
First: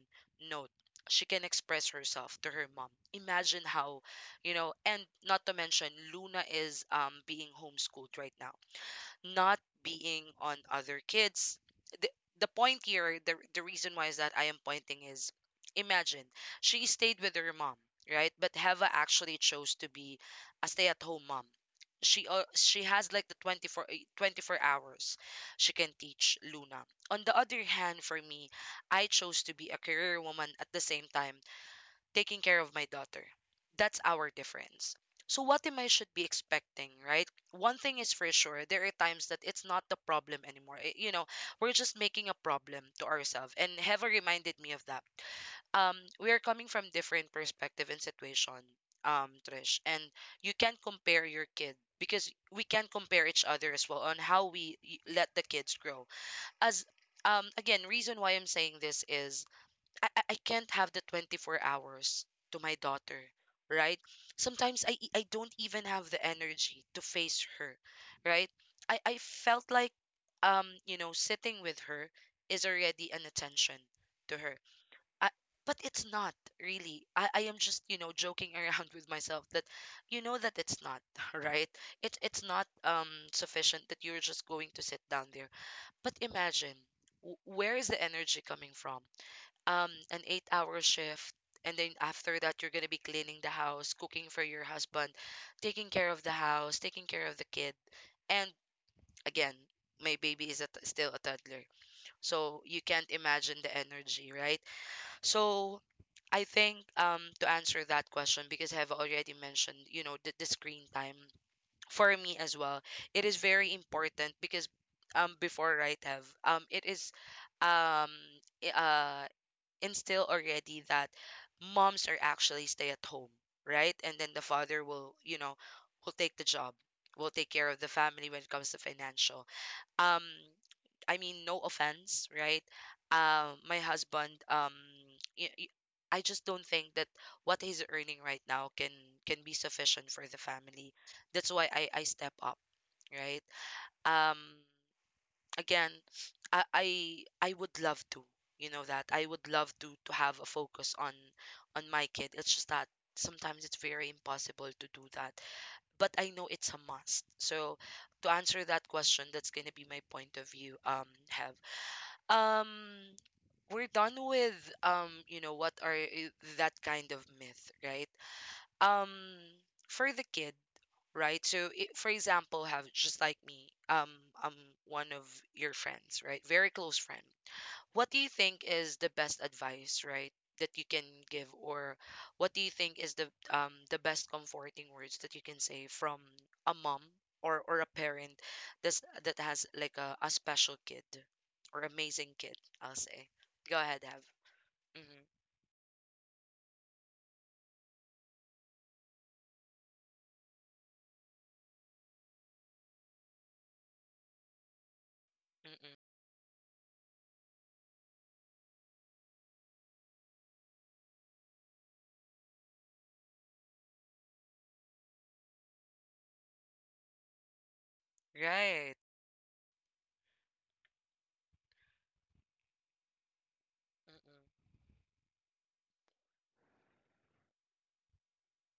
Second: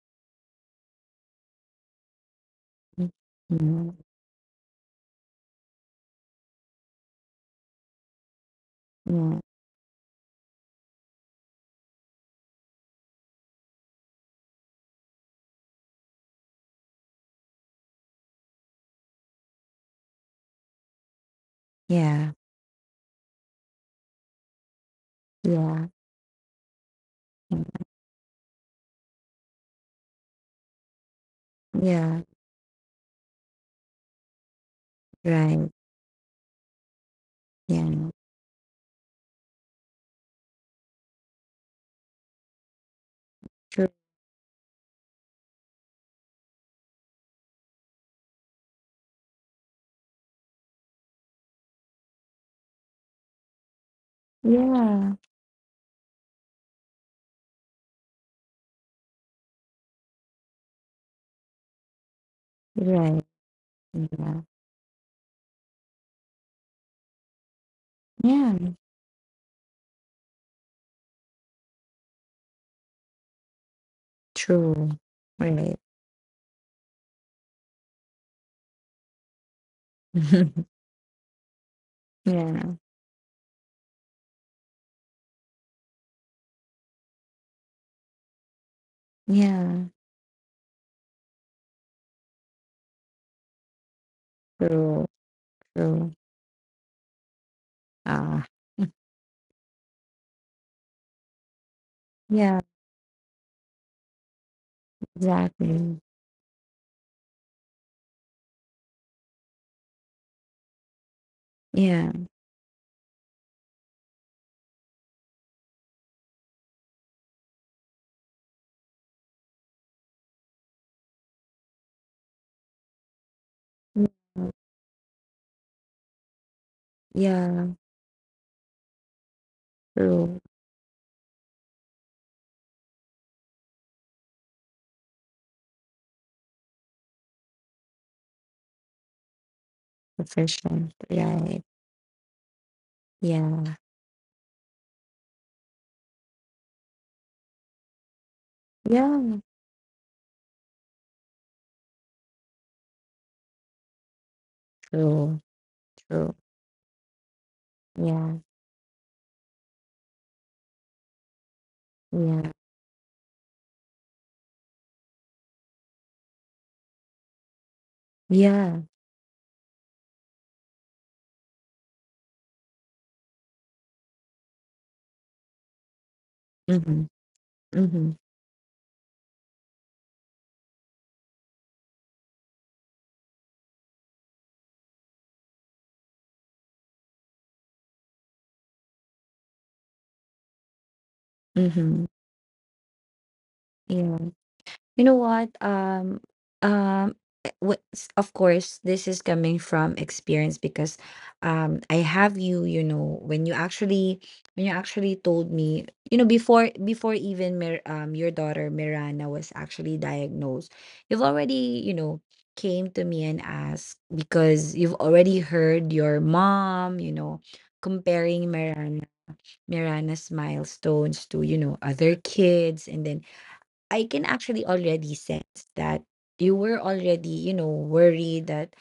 note, she can express herself to her mom. Imagine
Mm.
how, you know, and not to mention Luna is um being homeschooled right now,
Mm.
not being on other kids. The, the point here, the, the reason why is that I am pointing is, imagine she stayed with her mom, right? But Heva actually chose to be a stay at home mom. She
Yeah.
uh, she has like the twenty-four, eh, twenty-four hours
Yeah.
she
Yeah.
can teach Luna. On the other
Mm.
hand, for me, I chose to be a career woman at the same time
Yeah.
taking care of my daughter. That's our difference. So what
Right.
am I should be expecting, right? One thing
Yeah.
is for sure, there are times that it's not the problem anymore. I- you know, we're just making a problem to ourselves. And
True.
Heva reminded me of that. Um, we are coming from different perspective and situation, um, Trish. And you can't compare your kid, because we can compare each other as well on how we y-
Yeah.
let the kids grow. As um, again, reason why I'm saying this is, I, I I can't have the twenty-four hours to my daughter,
Right.
right?
Yeah.
Sometimes I, e- I don't even have the energy to face her, right?
Yeah.
I, I felt like, um, you know, sitting with her is already an attention to her.
True.
I,
Right.
but it's not really. I, I am just, you know, joking around with myself that, you know, that it's not, right? It, it's not
Yeah,
um sufficient that you're just going to sit down there. But imagine, w- where is the energy coming from?
yeah.
Um an eight hour shift, and then after that you're gonna be cleaning the house, cooking for your
True.
husband, taking
True.
care of the house, taking care of the kid.
Ah.
And again, my baby is a t- still a toddler,
Yeah.
so you can't imagine the energy, right? So
Exactly.
I think, um to answer that question, because I have already mentioned, you know, the, the screen time,
Yeah.
for me as well, it is very important because um before, right, have um it is um i- uh instill already that moms are actually stay at home, right? And then the
Yeah.
father will, you know, will take the job, will take care
Yeah,
of the family when it comes to financial. Um,
true.
I mean, no offense, right? Um, my husband, um, y- y- I just don't think that what he's earning right now can can be sufficient for the
Efficient,
family. That's
right?
why I I step up, right?
Yeah,
Um, again, I, I I would love to, you know, that I
yeah.
would love to to have a focus on on my kid. It's just that sometimes it's very impossible to do that,
True.
but I
True.
know it's a must. So to
Yeah,
answer that question, that's going to be my point of view, um have,
yeah,
um we're done with um you know, what are i- that kind of myth, right,
yeah.
um for the kid, right? So, it, for example, have just like me, um, I'm one of your friends, right? Very close
Mm-hmm,
friend. What
mm-hmm,
do you think is the best advice, right, that you can give, or what do you think is the um the best comforting words that you can say from a mom or or a parent that's that has like a, a special kid or
mm-hmm.
amazing kid? I'll say. Go ahead,
Yeah.
Have.
You know
Mm-mm,
what? Um, um, eh, wh- s- of course, this is coming from experience because, um, I have you. You know, when you actually, when you actually told me,
mm-mm.
you know, before before even Mir um your daughter Mirana was actually diagnosed, you've already, you know, came to me and asked because you've already heard your mom, you know, comparing
Right.
Mirana Mirana's milestones to, you know, other kids. And then I
mm-mm,
can actually already sense that you were already, you know, worried that,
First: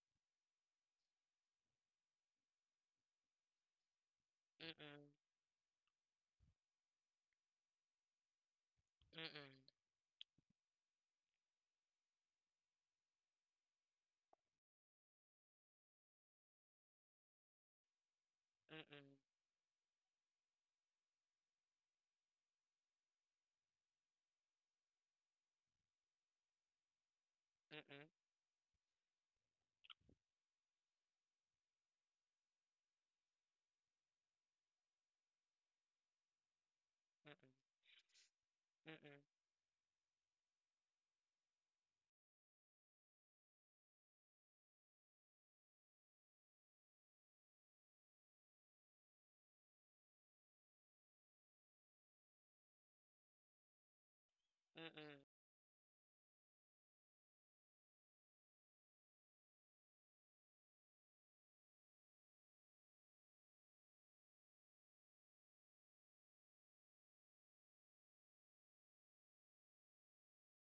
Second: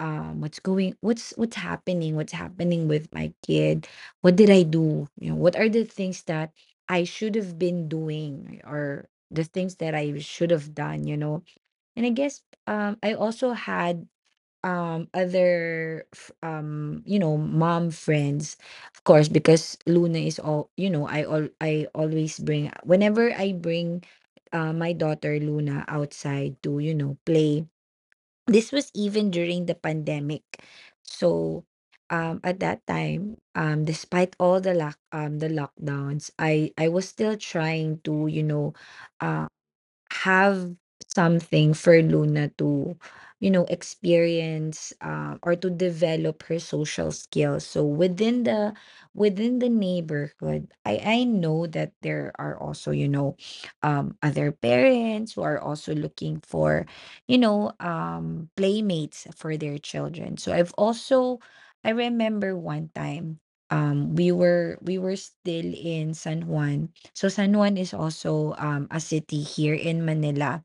um what's going what's what's happening, what's happening with my kid? What did I
mm-mm,
do? You know, what are the things that I should have been doing, or the things
mm-mm,
that I should have done, you know? And I guess um I also had um other f- um you know mom friends, of course,
mm-mm,
because Luna is all, you know I all I always bring, whenever I bring uh, my daughter Luna outside to, you know, play.
mm-mm,
This was even during the pandemic. So um at that time, um despite all the lock um the lockdowns, I I was still
mm-mm,
trying to, you know,
mm-mm,
have something for Luna to, you know, experience, uh, or to develop her social skills. So within the within the neighborhood, I I know that there are also, you know, um, other
mm-mm,
parents who are also looking for, you know, um, playmates for their children. So I've also, I remember one time. Um, we were, we were still in San Juan. So San Juan is also um, a city here in Manila.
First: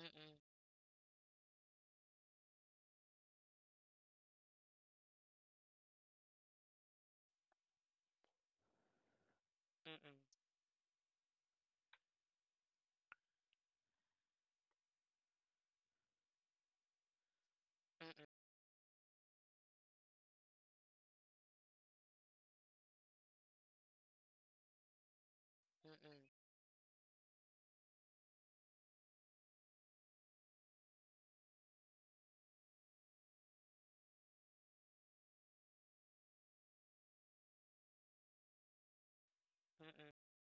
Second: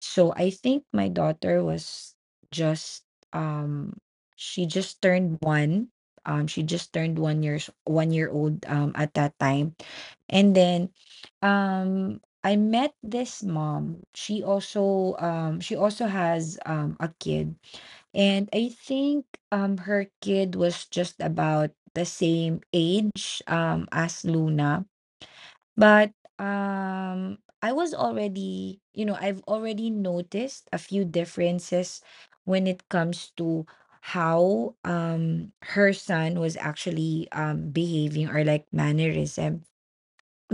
So I think my daughter was just, um she just turned one. Um, she just turned one years one year old um at that time.
mm-mm,
And then um I met this mom. She also um she also has um a kid.
mm-mm, mm-mm,
And I think um her kid was just about the same age um as Luna. But
mm-mm,
um, I was already, you know, I've already noticed a few differences when it comes to how um her son was actually um behaving, or like, mannerism.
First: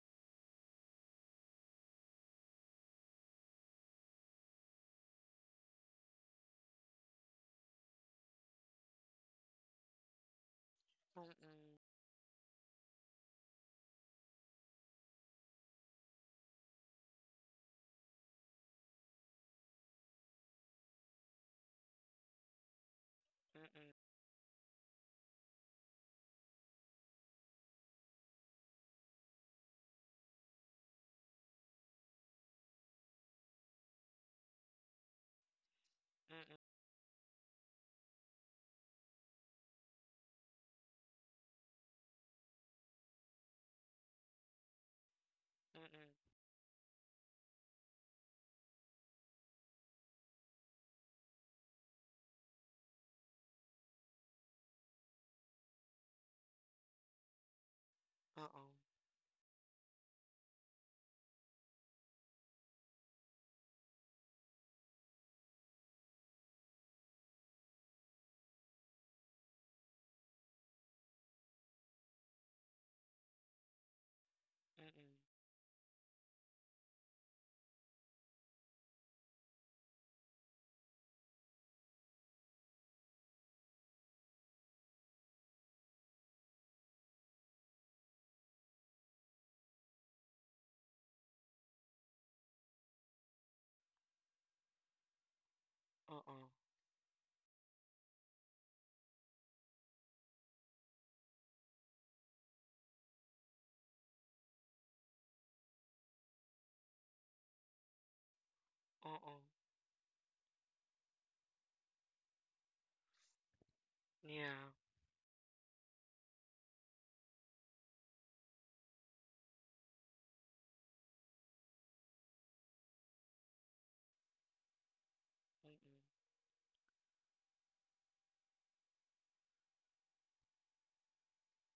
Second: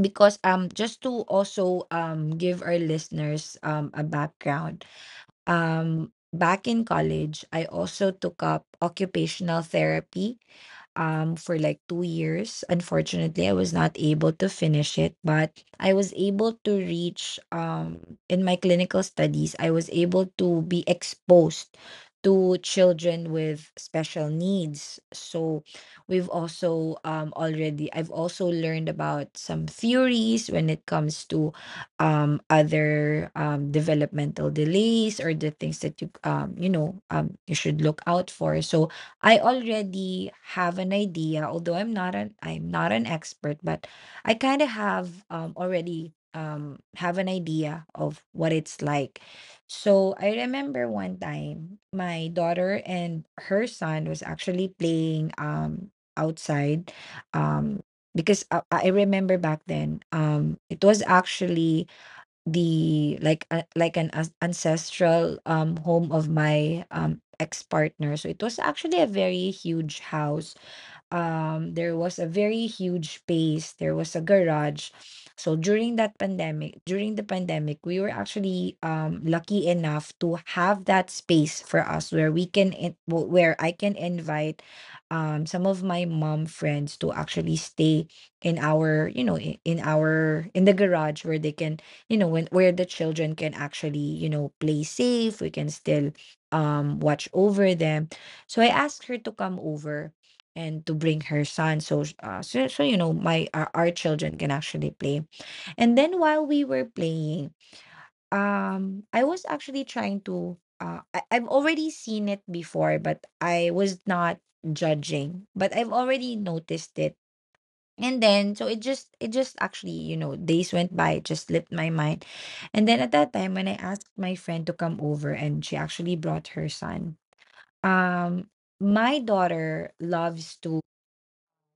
Because um just to also um give our listeners um a background. Um, back in college, I also took up occupational therapy, um, for
mm-mm,
like two years. Unfortunately, I was not able to finish it, but I was able to reach, um, in my clinical studies, I was able to be exposed to children with
mm-mm,
special needs. So we've also, um, already, I've also learned about some theories when it comes to um other um developmental delays, or the things that you um you know um you should look out for. So I already have an idea, although i'm not an i'm not an expert. But I kind of have um
mm-mm, mm-mm,
already, um have an idea of what it's like. So I remember one time, my daughter and her son was actually playing um outside, um because I,
uh-uh,
I remember back then um it was actually the like a like an as ancestral um home of my um ex-partner. So it was actually a very huge house. Um, there was a very huge space. There was a garage.
mm-mm,
So during that pandemic, during the pandemic, we were actually um, lucky enough to have that space for us, where we can, in- w- where I can invite um, some of my mom friends to actually stay in our, you know, i- in our, in the garage, where they can, you know, when, where the children can actually, you know, play safe. We can still
uh-uh,
um, watch over them. So I asked her to come over, and to bring her son, so sh- uh, so, so, you know, my, our, our children can actually play. And then while we were playing, um I
uh-uh,
was actually trying to, uh I, I've already seen it before, but I was not
yeah,
judging, but I've already noticed it. And then so it just it just actually, you know, days went by, it just slipped my mind. And then at that time, when I asked my friend to come over and she
mm-mm,
actually brought her son, um my daughter loves to,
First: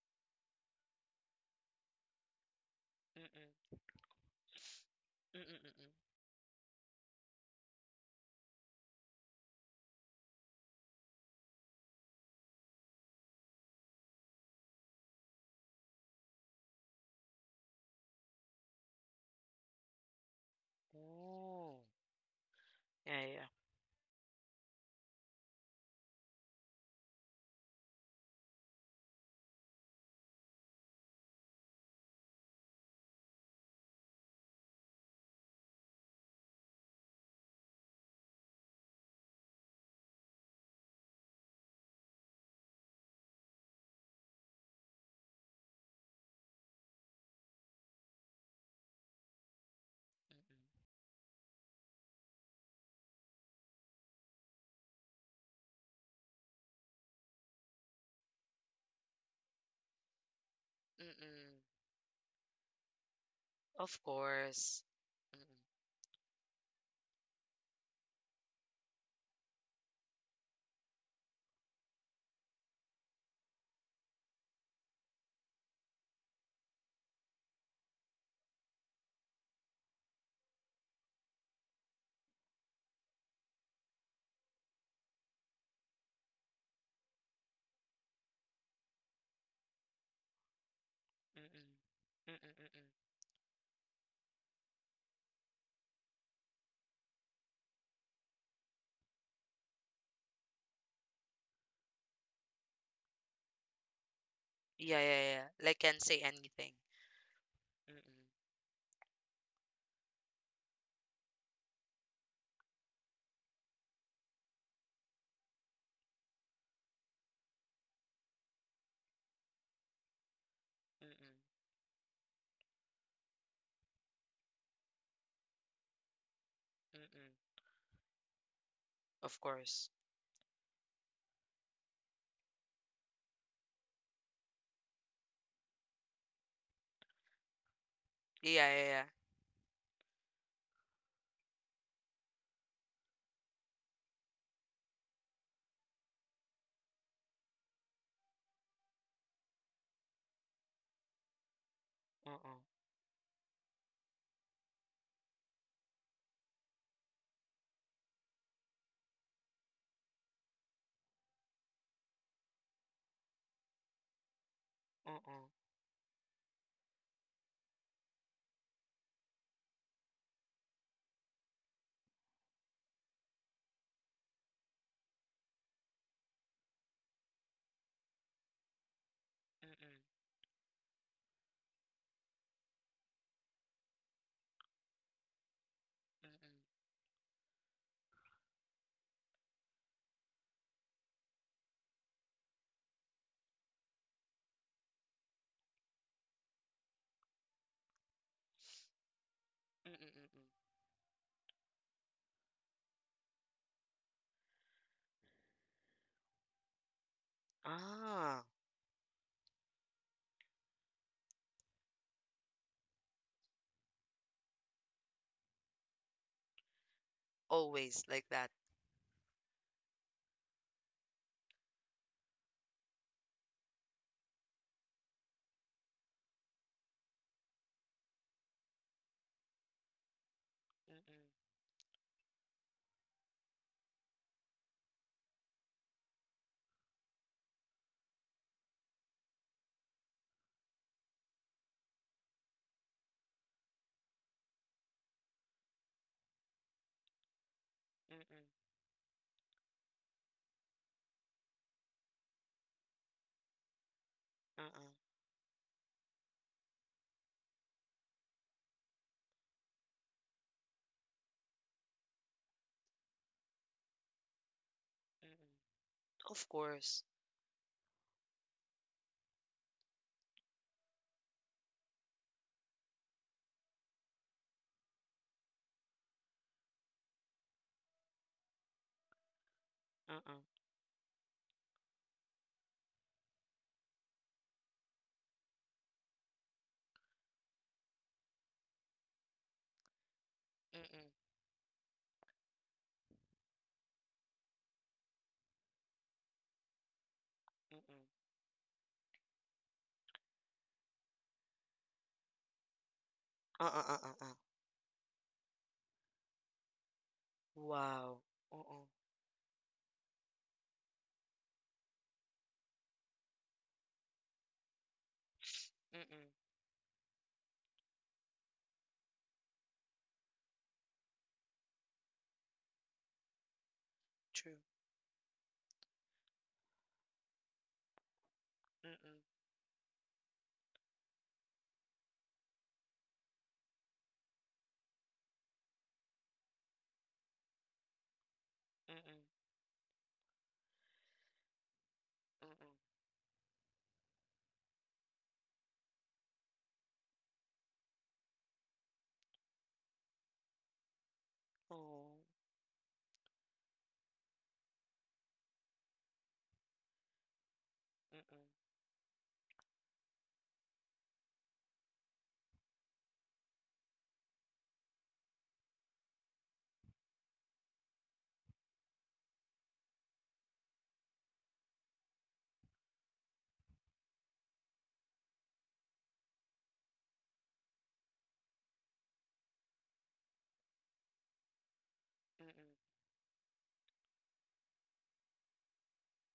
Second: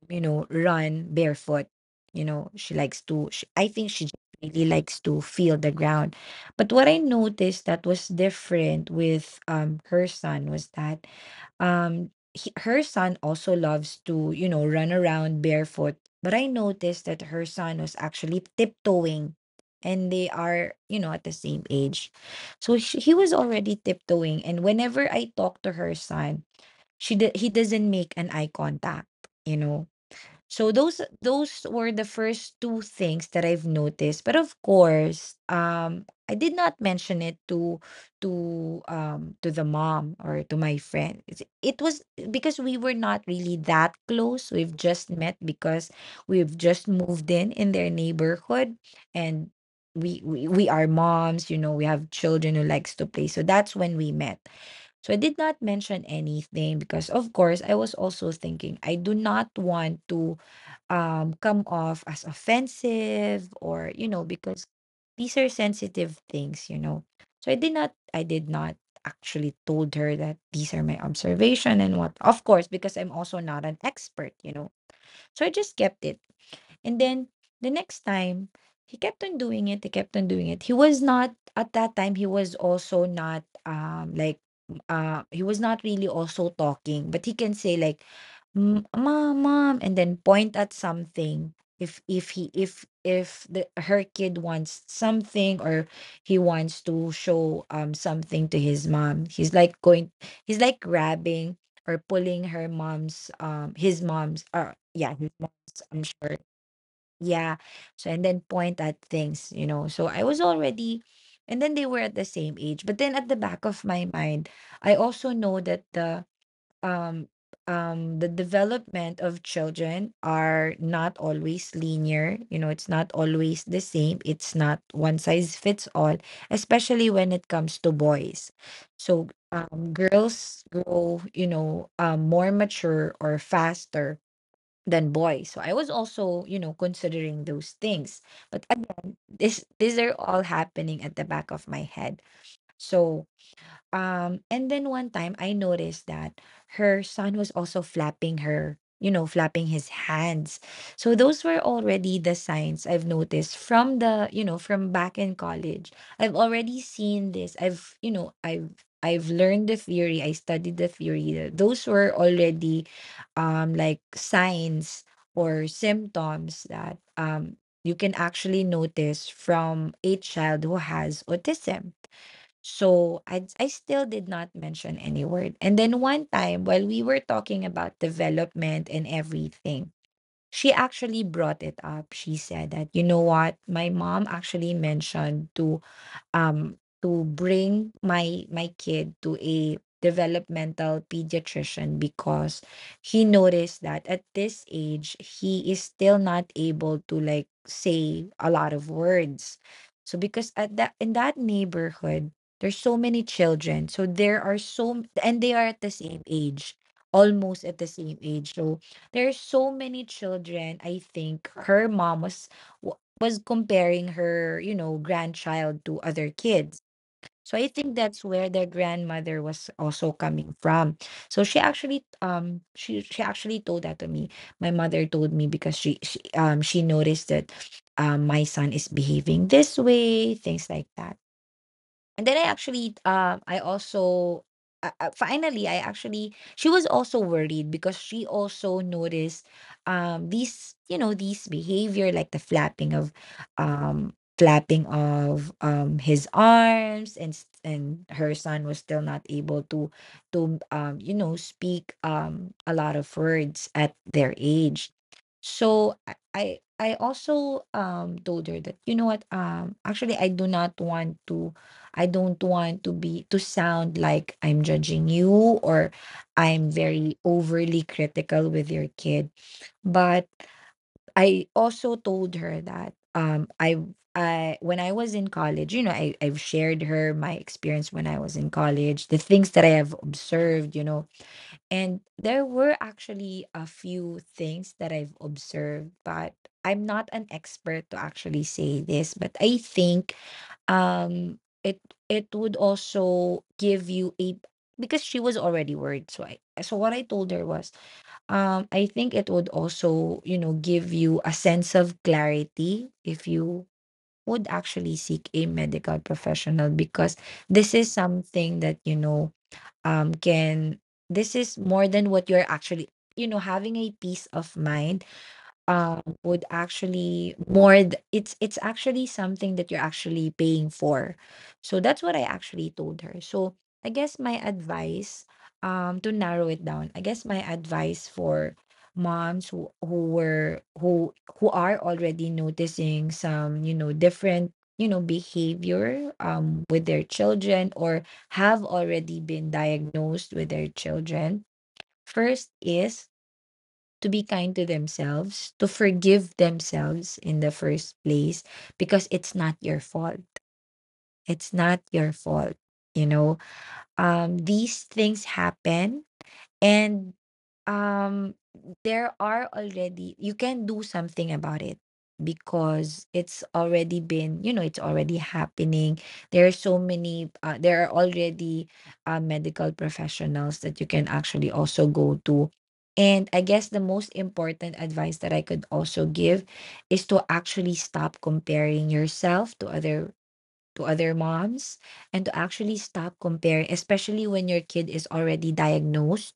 you know, run barefoot. You know, she likes to, she, I
mm-mm,
think she just really likes to
mm-mm,
feel the
mm-mm.
ground. But what I noticed that was different with um her son was that um he, her son also loves to, you know, run around barefoot. But I noticed that her son was actually tiptoeing, and they are, you know, at the same
Ooh,
age. So she, he
yeah,
was
yeah,
already tiptoeing. And whenever I talk to her son, she d- he doesn't make an eye contact, you know. So those those were the first two things that I've noticed. But of course, um, I did not mention it to to um to the mom, or to my friend. It's- It was because we were not really that close. We've just met because we've just moved in in their neighborhood, and we
mm-mm,
we, we are moms. You know, we have children who likes to play. So that's when we met. So I did not mention anything because, of course, I was also thinking I do not want to um
mm-mm,
come off as offensive,
of
or you know because
course,
these
mm-mm,
are sensitive things, you know, so i did not i did not actually told her that these are my observation and what, of course, because I'm also not an expert, you know, so I just kept it. And then the next time, he kept on doing it. He kept on doing it. He was not at that time. He was also not um like uh he was not really also talking, but he can say like, "Mm, Mom, mom," and then point at something
mm-mm,
if if
mm-mm,
he if
mm-mm.
if the her kid wants something, or he wants to show um something to his mom. He's like going. He's like grabbing or pulling her mom's um his mom's uh
Yeah,
yeah
yeah,
his
yeah. Like
mom's
can't
I'm
say
sure.
anything.
Yeah. So
Mm-mm,
and then point at things, you know. So I was already, and then they were at the same age. But then at the back of my mind, I also know that the um um the development of children are not
mm-mm,
always linear. You know, it's not always the same. It's not one size fits all, especially when it
mm-mm.
comes to boys. So
Of course.
um girls grow, you know, um more mature or faster than boys. So I was also, you know, considering those things.
Yeah,
But
yeah, yeah.
again, this these are all happening at the back of my head. So um, and then one time I noticed that her son was also flapping her, you know, flapping his hands. So those were already the
Uh-uh,
signs I've noticed from the, you know, from back in college. I've already seen this. I've, you know, I've I've learned the theory. I studied the theory. Th- Those were already um like signs
uh-uh,
or symptoms that um you can actually notice from a child who has autism. So I I still did not mention any word. And then one time while we were talking about development and everything,
mm-mm,
she actually brought it up. She said that, you know what, my mom actually mentioned to
mm-mm,
um, to bring my my kid to a developmental pediatrician because he noticed that at this age he is still not able to like say a lot of words.
mm-mm,
So
mm-mm.
because at that in that neighborhood there's so many children, so there are so m- and they are at the same age, almost at the same
Ah.
age. So there's so many children. I think her mom was was comparing her, you know, grandchild to other kids. So I think
Always
that's
like
where
that.
the grandmother was also coming from. So she actually um she she actually told that to me. My mother told me because she, she um she noticed that um my son is behaving this way, things like that.
Mm-mm,
And then I actually, um, I also, uh, uh, finally, I actually, she was also worried because she also noticed, um, these, you know, these behavior like the flapping of, um, flapping of, um, his arms, and s- and her
mm-mm,
son was still not able to, to, um, you know, speak, um, a lot of words at their age.
uh-uh,
So I, I I also um told her that, you know what, um actually I do not want to, I don't want to be to sound like I'm judging you,
mm-mm.
or
Of
I'm
course.
very overly critical with your kid. But I also told her that um I I when I was in college, you know, I, I've shared her my experience when I was in college, the things that I have
Uh-uh,
observed, you know. And there were actually a few things that I've observed, but I'm not an expert to actually say this. But I think
mm-mm,
um it it would also give you a, because she was already worried. So I so what I told her was
mm-mm,
um I think it would also, you know, give you a sense of clarity if you
uh-uh, uh-uh, uh.
would actually seek a medical professional, because this is
Wow.
something that,
Uh-uh,
you know, um can this is more than what you're actually, you know, having a peace of mind. Um
mm-mm.
would actually more th- it's it's actually something that you're actually paying for. So that's what I actually told her. So I guess my
True.
advice, um to narrow it down, I guess my advice for
Mm-mm,
moms who who were who who are already noticing some, you know, different, you know, behavior um with their children, or have already
mm-mm,
been diagnosed with their children, first
mm-mm.
is to be kind to themselves, to forgive themselves in the first place, because it's not your fault. It's not
Oh.
your fault. You know, um, these things happen. And, um,
Mm-mm,
there are already, you can do something about it, because it's already been, you know, it's already happening. There are so many, uh, there are already uh, medical professionals that you can actually also go to. And I guess the most important advice that I could also give is to actually stop comparing yourself to other, to other moms, and to
mm-mm,
actually stop comparing, especially when your kid is already diagnosed.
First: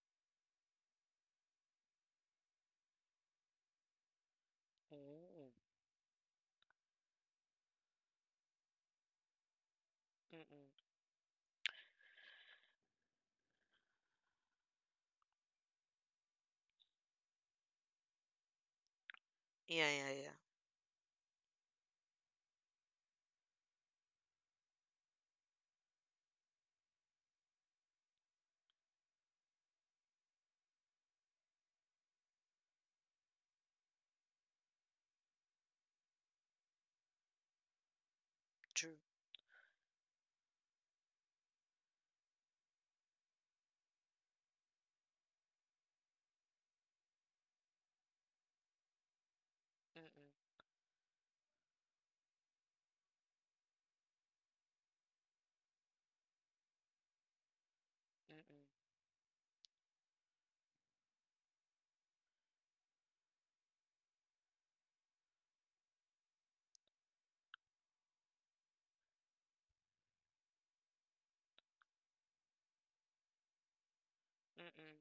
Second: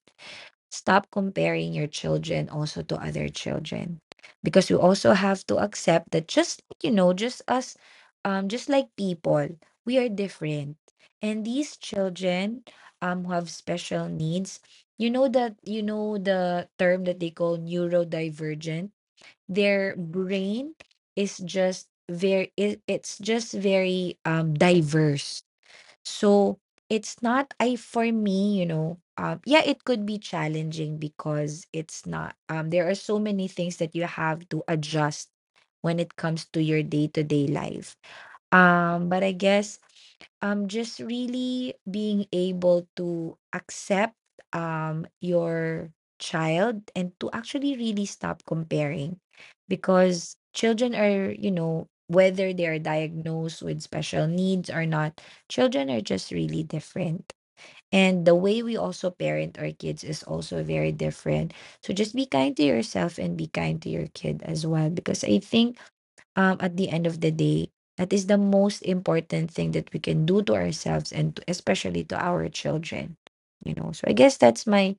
Stop comparing your children also to other children, because we also have
oh,
to accept that just like, you know, just us, um, just like people, we are different.
mm-mm.
And these children, um, who have special needs, you know, that you know the term that they call neurodivergent.
Yeah,
Their
yeah, yeah.
brain is just very it, it's just very um diverse. So it's not, I for me, you know, um yeah, it could be challenging, because it's not um there are so many things that you have to adjust when it comes to your day-to-day life.
True.
Um but I guess um just really being able to accept um your child and to actually really stop comparing, because
Mm-mm,
children are, you know, whether they are diagnosed with special needs or not, children are just really different, and the
mm-mm,
way we also parent our kids is also very different. So just be kind to yourself and be kind to your kid as well, because I think um, at the end of the day, that is the most important thing that we can do to ourselves, and to, especially to our children. You know, so I guess that's
mm-mm,
my,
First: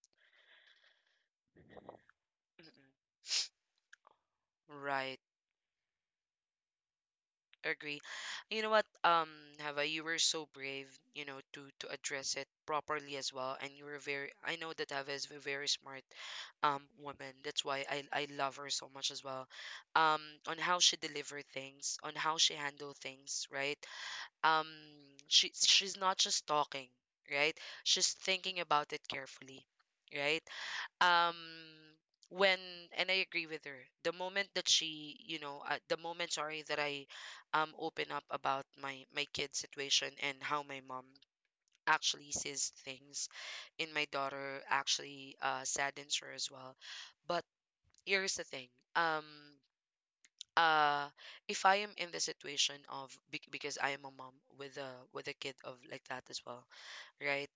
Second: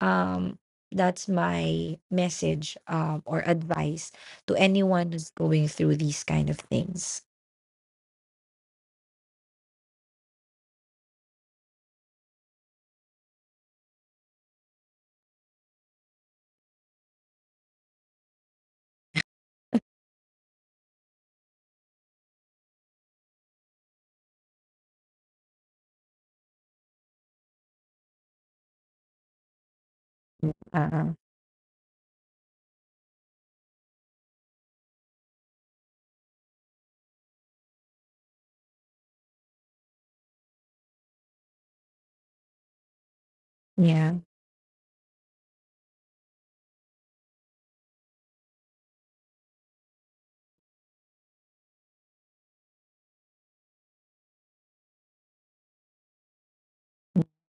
um, that's my message, um, or advice to
mm-mm.
anyone
Right.
who's going through these kind of things.
Agree. You know what, um, Hava, you were so brave, you know, to to address it properly as well, and you were very. I know that Hava is a very smart, um, woman. That's why I I love her so much as well. Um, on how she deliver things, on how she handle things, right? Um, she she's not just talking, right? She's thinking about it carefully, right?
Uh,
um when and I agree with her the moment that she you know uh, the moment, sorry, that I um open up about my my kid situation and how my mom actually sees things in my
yeah.
daughter, actually uh saddens her as well. But here's the thing. um uh if I am in the situation of bec- because I am a mom with a with a kid of like that as well, right?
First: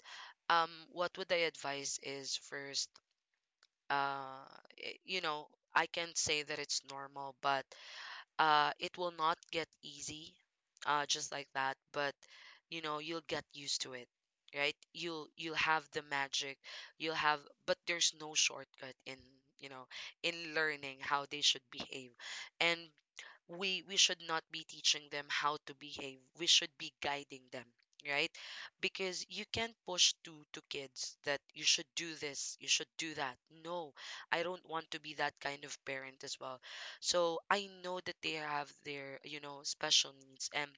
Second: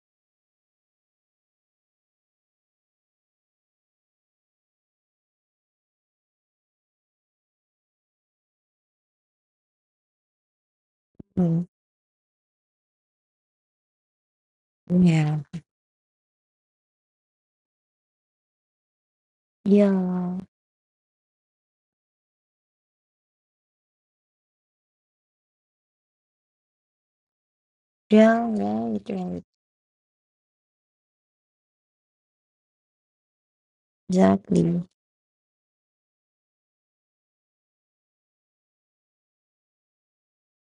um What would I advise is first. uh, i- you know, I can't say that it's normal, but uh, it will not get easy uh, just like
Mm,
that. But you know, you'll get used to it, right? You'll
yeah,
you'll have the magic. You'll have, but there's no shortcut in, you know, in
yeah,
learning how they should behave, and we we should not be teaching them how to behave. We should be guiding them, right?
yeah, right,
Because
right,
you can't push to to kids that you should do this, you should do that. No, I don't
exactly.
want to be that kind of parent as well. So I know that they have their, you know, special needs. And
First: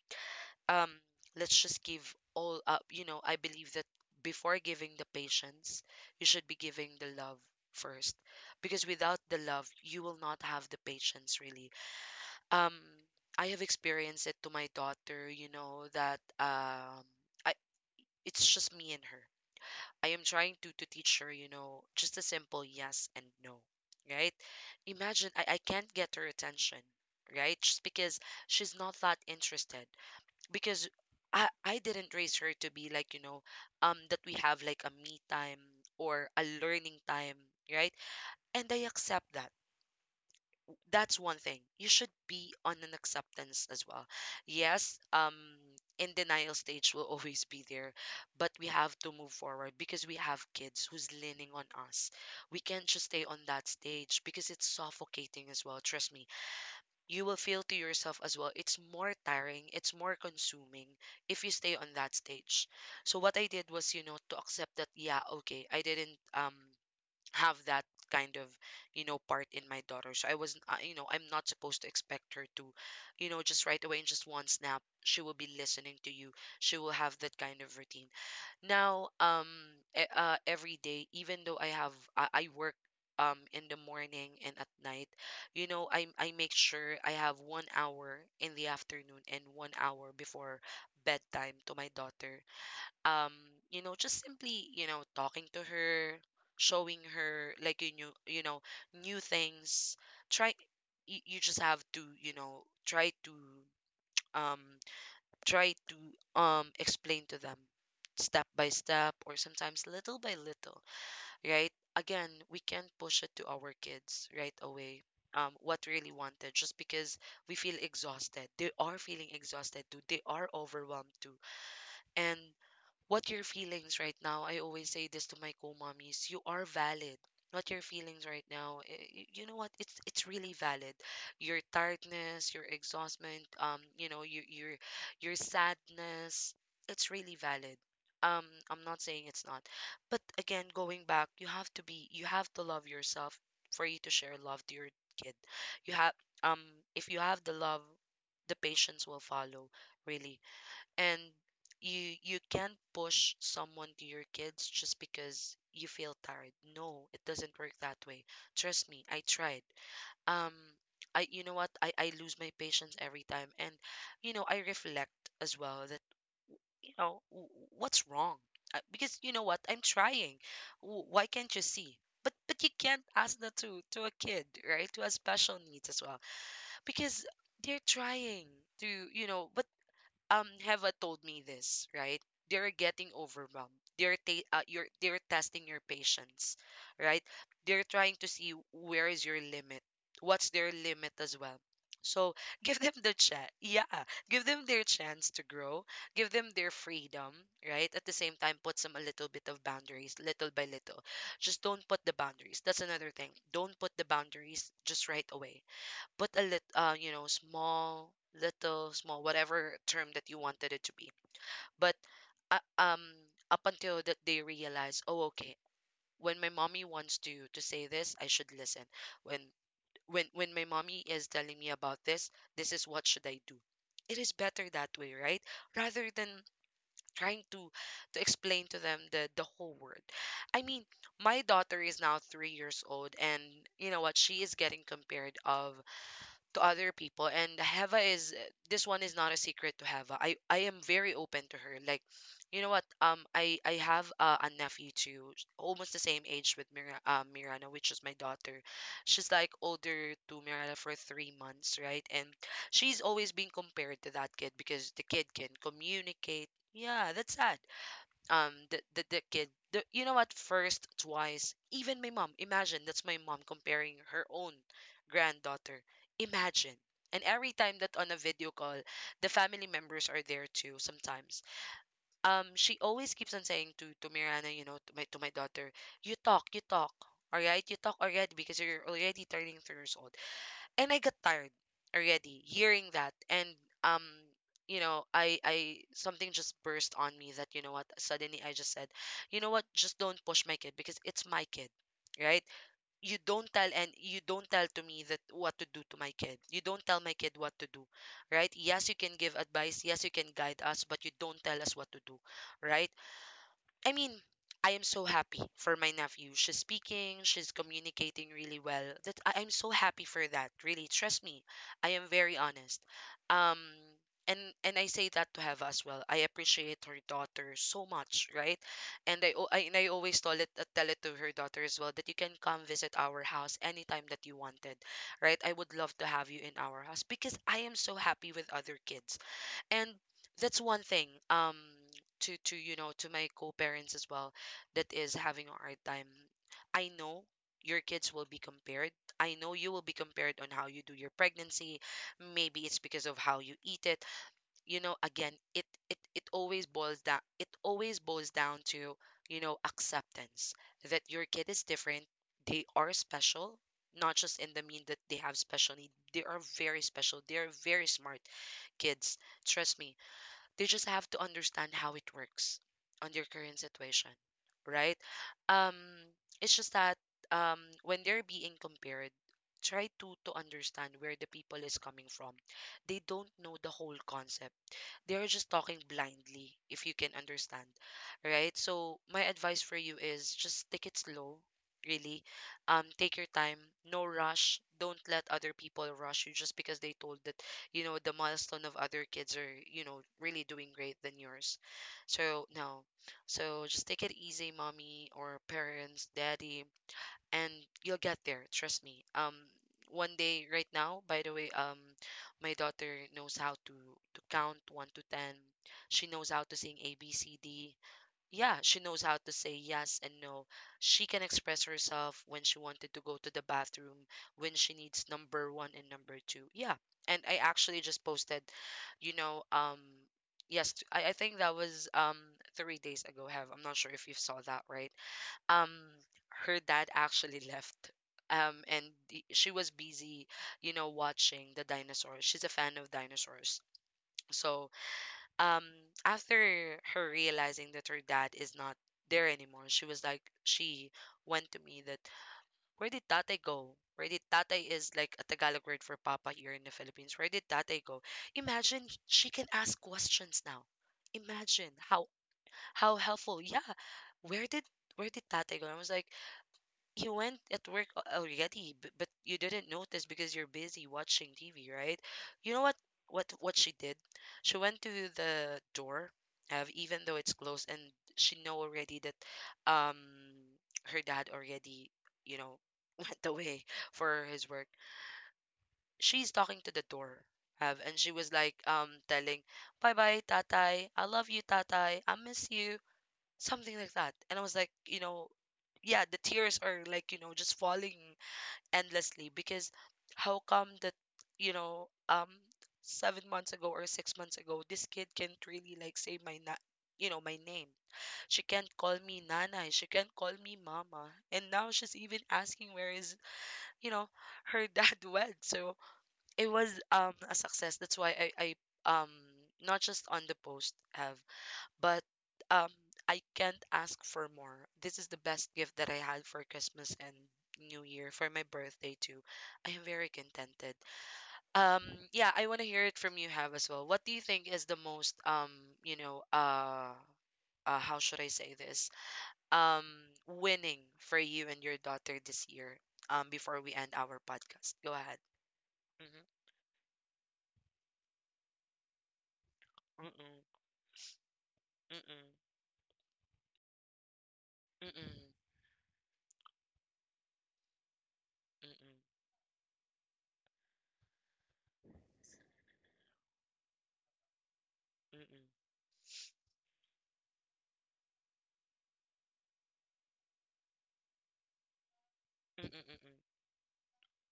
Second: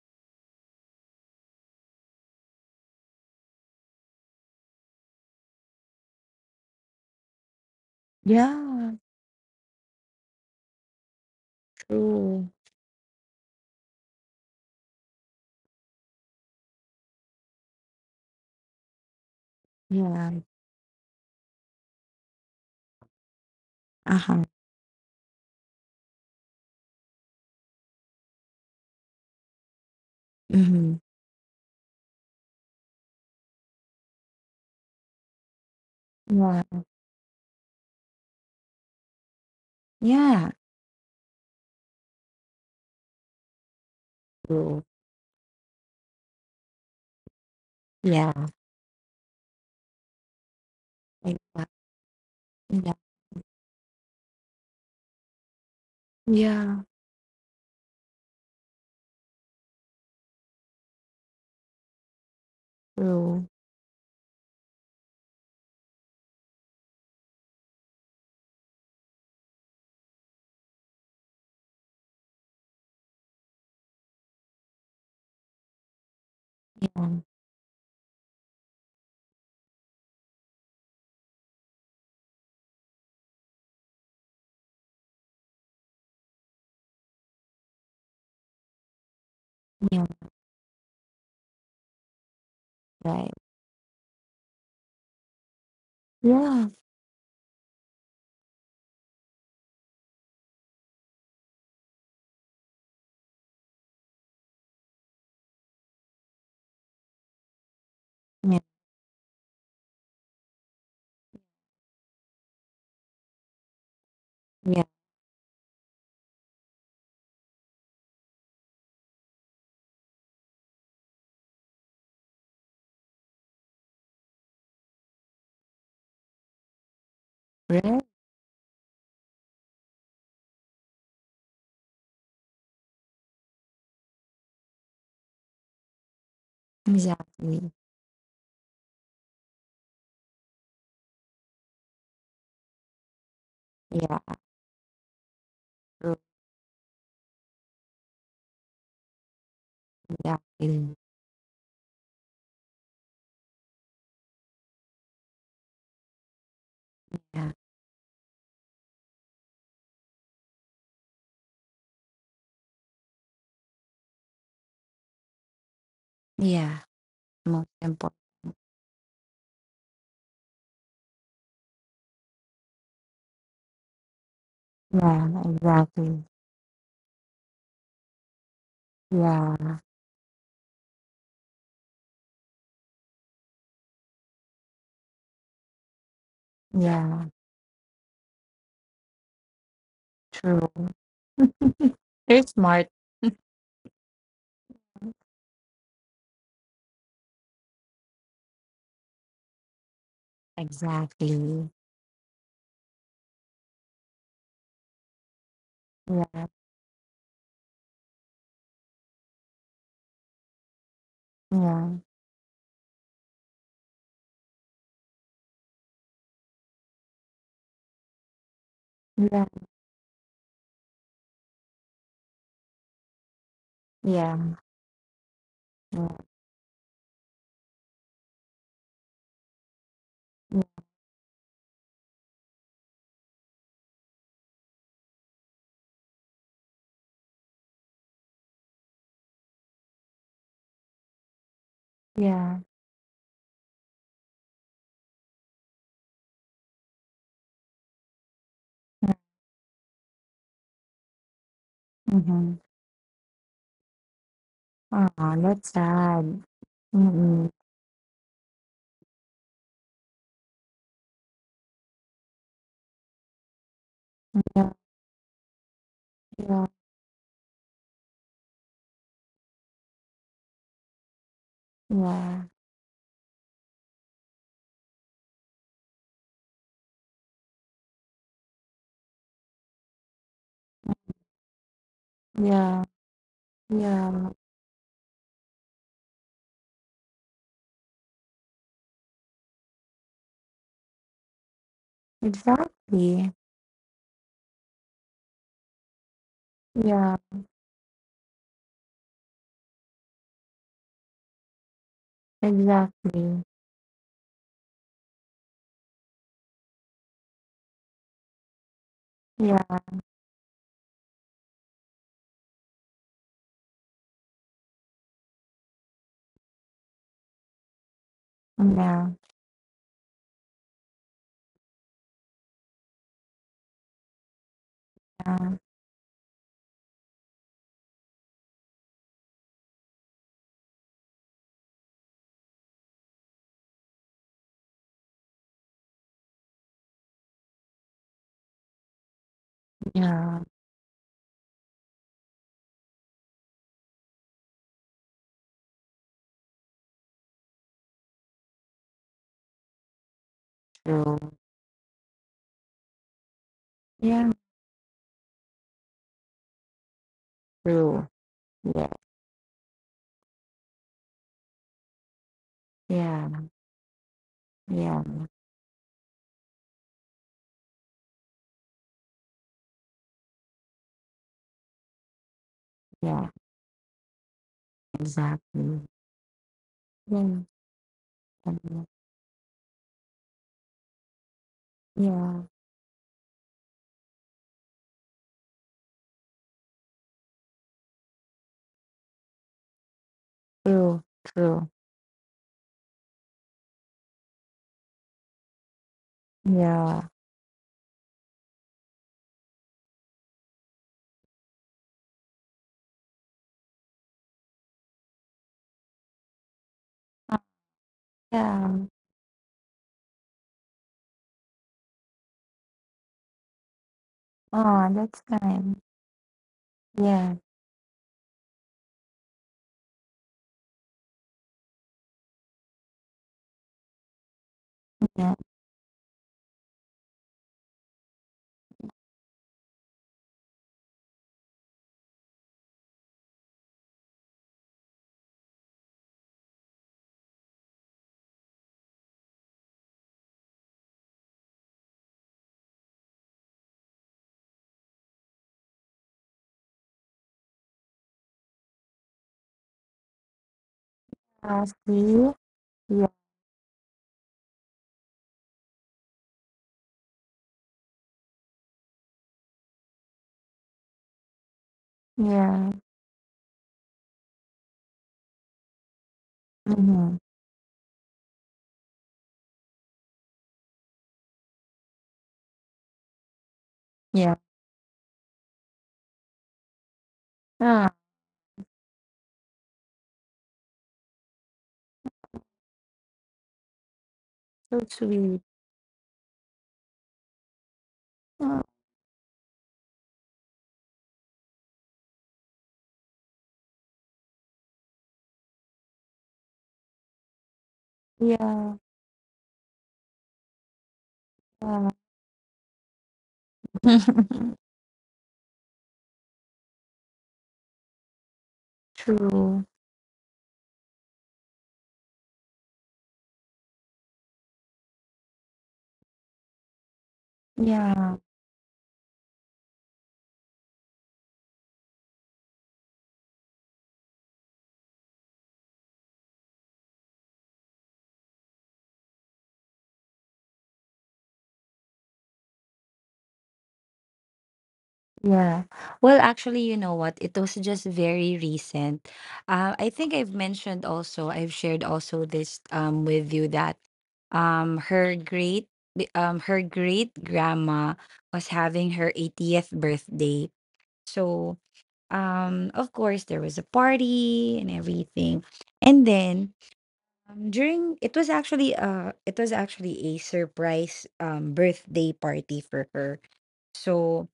um, let's just give all up. You know, I believe that before giving the patience, you should be giving the love first. Because
Yeah,
without the love, you will not have the patience really.
true.
Um, I have experienced it to my daughter, you know, that um, I it's just me and her. I am
Yeah.
trying to to teach her, you know, just a simple yes and no,
Uh
right?
huh.
Imagine I, I can't get her attention, right? Just because she's not that interested. Because
Mm-hmm.
I I didn't raise her to be like, you know, um that we have like a me time or a
Yeah.
learning time, right? And I accept that.
Yeah.
That's one thing. You should be on an acceptance as well.
True.
Yes, um, in denial stage will always be there,
Yeah.
but we have to move forward because we have kids who's
Like
leaning on
that.
us. We can't
Yeah,
just stay on that stage because it's suffocating as well. Trust me,
yeah,
you will feel to yourself as well. It's more tiring, it's more consuming if you stay on that stage. So what I
true.
did was, you know, to accept that, yeah, okay, I didn't um have that kind of, you know, part in my daughter. So I was uh, you know I'm not supposed to expect her to, you know, just right away, in just one snap, she will be listening to you. She will have
Yeah,
that kind of routine now. Um e- uh, every day, even though i have i, I work um in the morning and at night, you know, i i make sure I have 1 hour in the afternoon and 1
yeah,
hour before bedtime to my daughter. um
right.
you know, just simply, you know, talking to her,
Yeah,
showing her like you knew you know new things. Try You, you just have to, you know, try to um try to um explain to them step
yeah,
by step, or sometimes little by little. Right, again, we can't push it to our kids right
yeah,
away. Um what really wanted, just because we feel exhausted, they are feeling exhausted too, they are overwhelmed too. And what your feelings right now, I always say this to my co-mommies: you are valid. What your
right.
feelings right now, eh, y- you know what, it's it's really valid. Your tiredness, your exhaustment, um you know, your your your sadness, it's really
Exactly.
valid. um I'm not saying it's not, but again, going back, you have to be you have to love yourself for you to
Yeah,
share love to your kid. You have
true.
um if you have the love, the patience will follow, really.
Exactly.
And you you can't push someone to your kids just because you feel tired. No, it doesn't
Yeah,
work that way. Trust me, I tried. Um I you know what i i lose my patience every time, and, you know, I reflect as well that,
yeah.
you know, w-
Most
what's
important.
wrong. Uh, because, you know what, I'm trying. W- why can't you see? but but you can't ask that to to a kid, right? To a
Yeah,
special needs as well.
exactly.
Because they're trying to, you know. But
Yeah,
um Heva told me this, right? They're getting overwhelmed. They're ta- uh, you're they're testing your patience, right?
yeah,
They're trying to see where is your limit, what's
true.
their limit as well. So
You're
give
smart.
them the chat. Yeah, give them their chance to grow. Give them their freedom, right? At the same time, put some a little bit of boundaries, little by little. Just
Exactly.
don't put the boundaries. That's another thing. Don't put the boundaries just right away, but a
Yeah,
lit uh, you know, small, little, small, whatever term that you wanted it to be.
yeah,
But uh, um, up until that they realize, oh, okay, when my mommy wants to to say this, I should listen. When
yeah,
when when my mommy is telling me about this, this is what should I do. It is
yeah,
better that way, right?
yeah,
Rather than trying to to explain to them the the whole word. I mean, my daughter is now three years old, and you know what? She is getting compared of to other people, and Heva is eh, this one is not a secret to Heva. I I am very open to her. Like, you
yeah.
know what, um I I have uh, a nephew too, almost the same age with Mira uh, Mirana, which is my daughter. She's like older to Mirana for 3 months, right? And
Mm-hmm.
she's always being compared to that kid because the
Oh,
kid can
that's sad.
communicate. Yeah, that's
Mm-hmm.
sad. Um that that, the kid the, you know what, first twice, even my mom, imagine, that's my mom comparing her own
Yeah,
granddaughter.
yeah,
Imagine. And every time that on a video call, the family members are there too sometimes.
yeah,
Um she always keeps on saying to to Mirana, you know, to my to my daughter, "You talk, you talk, all right, you talk already, because you're already turning three years old." And I got tired already
yeah,
hearing that. And um
yeah.
you know, I I something just burst on me that, you know what, suddenly I just said, you know what, just don't push my kid because it's my kid, right? You
Exactly.
don't tell, and you don't tell to me that what to do to my kid. You don't tell my
Yeah,
kid what to do, right? Yes, you can give advice, yes, you can guide us, but you don't tell us what to do, right?
exactly.
I mean, I am so happy for my nephew. She's speaking, she's communicating really well. That I, I'm so
Yeah,
happy for that. Really, trust me. I am very honest. Um and and I say that to Have as well. I appreciate her daughter so much, right?
yeah,
And I, al- I and I always tell it uh, tell it to her daughter as well, that you can come visit our house anytime that you wanted, right? I
yeah,
would love to have you in our house because I am so happy with other kids. And that's one thing, um to to you know to my co-parents as well, that is having a hard time. I know your kids will be compared. I know you will be compared
yeah,
on how you do your pregnancy, maybe it's because of how you eat it. You know, again, it it it always boils down, it always boils down to, you know, acceptance, that
true.
your kid is different. They are special. Not
Yeah,
just in the mean that they have special need, they are very special, they are very
true.
smart
Yeah,
kids, trust me. They just have to understand how it works on their
yeah,
current situation, right?
yeah,
Um, it's just that um, when they're being compared, try to to understand where the people is coming from. They don't
yeah,
know the whole concept. They're just talking
exactly.
blindly, if you can
Yeah,
understand, right?
yeah,
So my advice for you is just take it slow, really.
yeah,
Um, take your time, no rush. Don't let other people rush you just because they told that, you know, the milestone of other kids are, you know, really doing great
true,
than yours.
true.
So no. So just take it easy, mommy or parents, daddy,
Yeah.
and you'll get there, trust me. Um one day, right now, by the way, um my daughter knows how to to count one to ten. She knows how to sing
Uh,
abcd. Yeah, she
yeah.
knows how to say yes and no. She can express herself when she wanted to go to the bathroom, when she
Oh,
needs
that's
number one
kind.
and number two, yeah. And
Yeah,
I actually just posted, you know um yes, i, I think that was um three days ago, have. I'm not sure if you saw that, right?
yeah.
um Her dad actually left, um and the- she was busy, you know, watching the dinosaurs. She's a fan of dinosaurs. So, um after her realizing that her dad is not there anymore, she was like, she went to me that, where did tate go? Where did tate is like a tagalog word for papa here in the philippines. Where did tate go? Imagine, she can ask questions now.
Uh,
Imagine how
see?
how
Yeah,
helpful. Yeah. Where did, where did tate go? I was like, you went at work, al- already, b- but you didn't notice because you're busy watching T V, right? You know
yeah,
what, what what she did? She went to the door, uh, even though
mm-hmm.
it's closed, and she know already that, um her dad already, you know, went away for
Yeah.
his work. She's talking to the door, have,
Ah,
and she was like, um telling, "Bye bye, Tatai. I love you, Tatai. I miss you." Something like that. And I was like,
so
you know,
sweet.
yeah, the tears are like, you know, just falling
Oh,
endlessly because how come that, you know um seven months ago or six months ago this kid can't really like say my na- you know, my name. She can't
yeah,
call me nana, she can't call me mama, and now
yeah.
she's even asking where is, you know, her dad went. So it was um a success, that's why i i um
True.
not just on the post, have, but um I can't ask for more. This is the best gift that I had for Christmas and New Year,
Yeah.
for my birthday too. I am very contented. Um yeah, I want to hear it from you, have, as well. What do you think is the most um, you know, uh uh, how should I say this? Um, Winning for you and your daughter this year. Um, before we end our podcast, go ahead.
Yeah. Well,
Mm-hmm.
actually, you know what? It was just very recent. Uh, I think I've
Mm-mm.
mentioned also, I've shared also
Mm-mm.
this um with you that um her
Mm-mm.
great bi- um her great grandma was having
Mm-mm.
her eightieth birthday. So, um of course, there was a party and everything.
Mm-mm.
And then um, during, it was actually uh it was actually a surprise um birthday party
Mm-mm.
for her.
Mm-mm.
So,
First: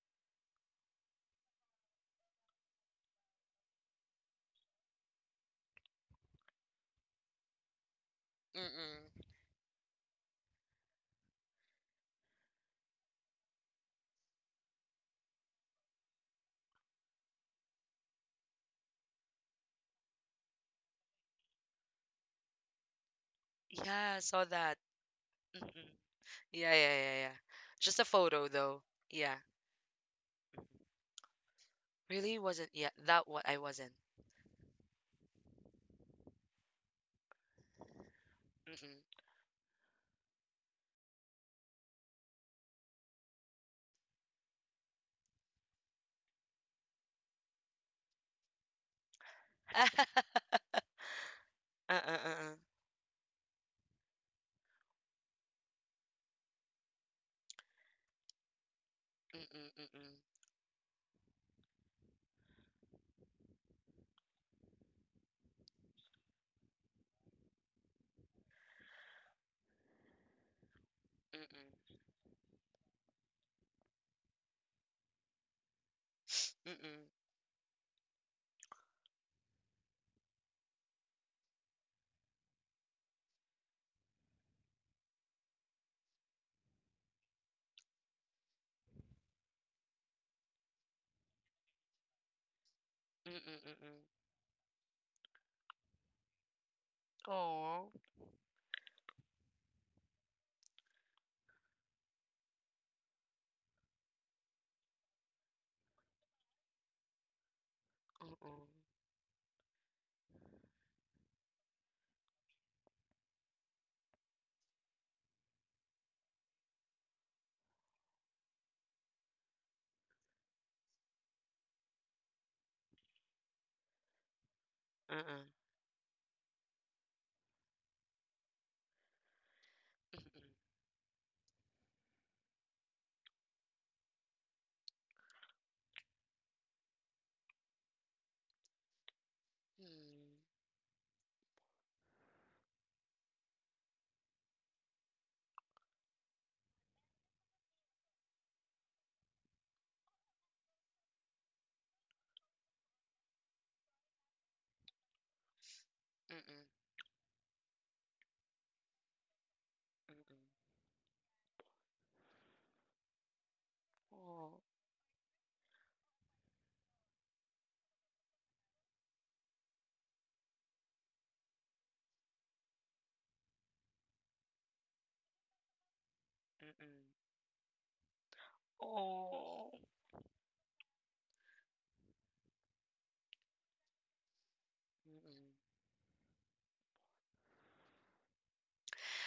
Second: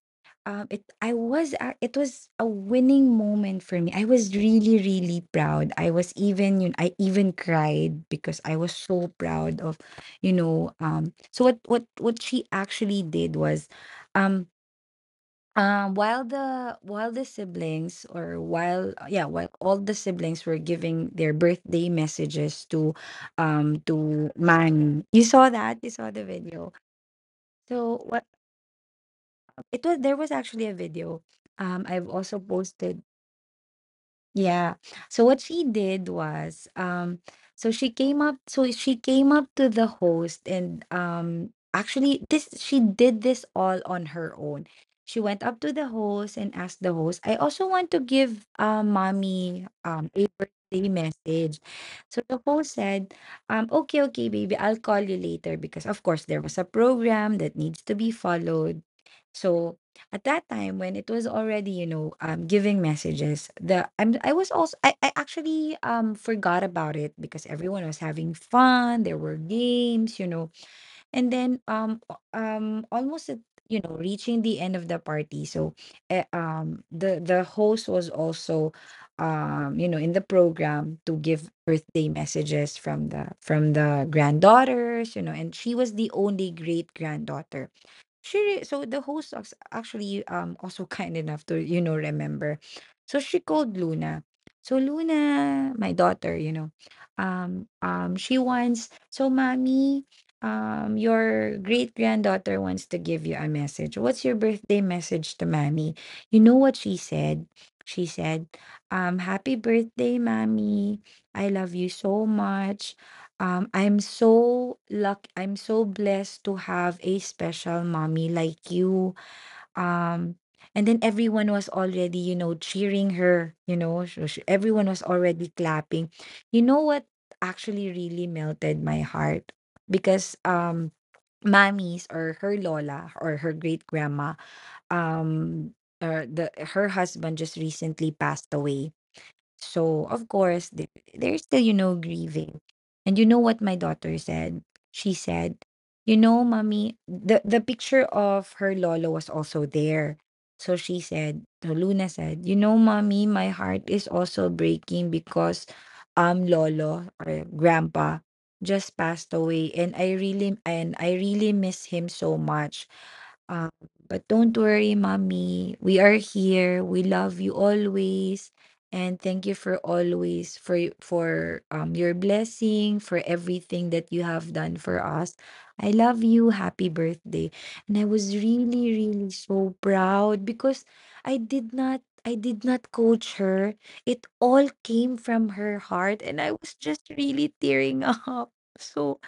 um, it, I was a- it was a winning moment for me. I was really really proud. I was even, you know, I even cried because I was
Mm-mm.
so proud of, you know, um. So what what what she actually did was, um. Um, while the while the siblings or while uh, yeah while all the siblings were giving their birthday messages to um
Yeah, I
to
saw that.
Manny, you saw that,
Mm-mm.
you saw the video.
Yeah, yeah, yeah, yeah. Just a
So
photo though. Yeah.
it was, there was actually a video. Um, I've also
Really wasn't. Yeah,
posted,
that what I wasn't.
yeah. So what she did was, um so she came up so she
Mm-mm.
came up to the host, and um actually this, she did this all on her own. She went up to the host and asked the host, I also want to give, uh, mommy
uh,
um a
uh,
birthday message.
uh,
So the
uh.
host said, um, okay, okay, baby, I'll call you later, because of course, there was a program that needs to be followed. So
Mm-mm,
at that time, when it was already, you know, um, giving messages, the I'm, I was also, I, I actually um forgot about it, because everyone was having fun, there were games, you know. And then
mm-mm,
um o- um almost at, you know, reaching the end of the party. So eh,
mm-mm,
um
mm-mm,
the the host was also um you know, in the program to give birthday messages from the from the granddaughters, you know, and she was the only great granddaughter. She re- so the host was actually um also kind enough to, you know, remember. So she
mm-mm,
called
mm-mm.
Luna. So Luna, my daughter, you know, um
Aw.
um she wants, so mommy, um your great granddaughter wants to give you a message. What's your birthday message to mommy? You know what she said? She said,
Mm-mm,
um happy birthday, mommy. I love you so much. Um, I'm so luck I'm so blessed to have a special mommy like you. Um, and then everyone was already, you know, cheering her, you know, sh- sh- everyone was
uh-uh,
already clapping. You know what actually really melted my heart? Because
mm-mm,
um mommies, or her lola, or her great grandma, um, uh, the her husband just recently passed away. So, of
mm,
course, th- they're still, you know, grieving. And you know what my daughter said? She said, "You know, mommy, the the picture of her lolo was also there." So she said, so Luna said, "You know, mommy, my heart is also breaking because um
mm-mm,
lolo or grandpa just passed away, and I
mm-mm.
really and I really miss him so much. Um, but
Aw,
don't worry, mommy. We are here. We love you always, and thank you for always, for y- for um your blessing, for everything that you have done for us. I love you. Happy
mm-mm.
birthday." And I was really really
Aw.
so proud, because i did not i did not coach her. It all came
Mm-mm.
from her heart, and I was just really tearing up. So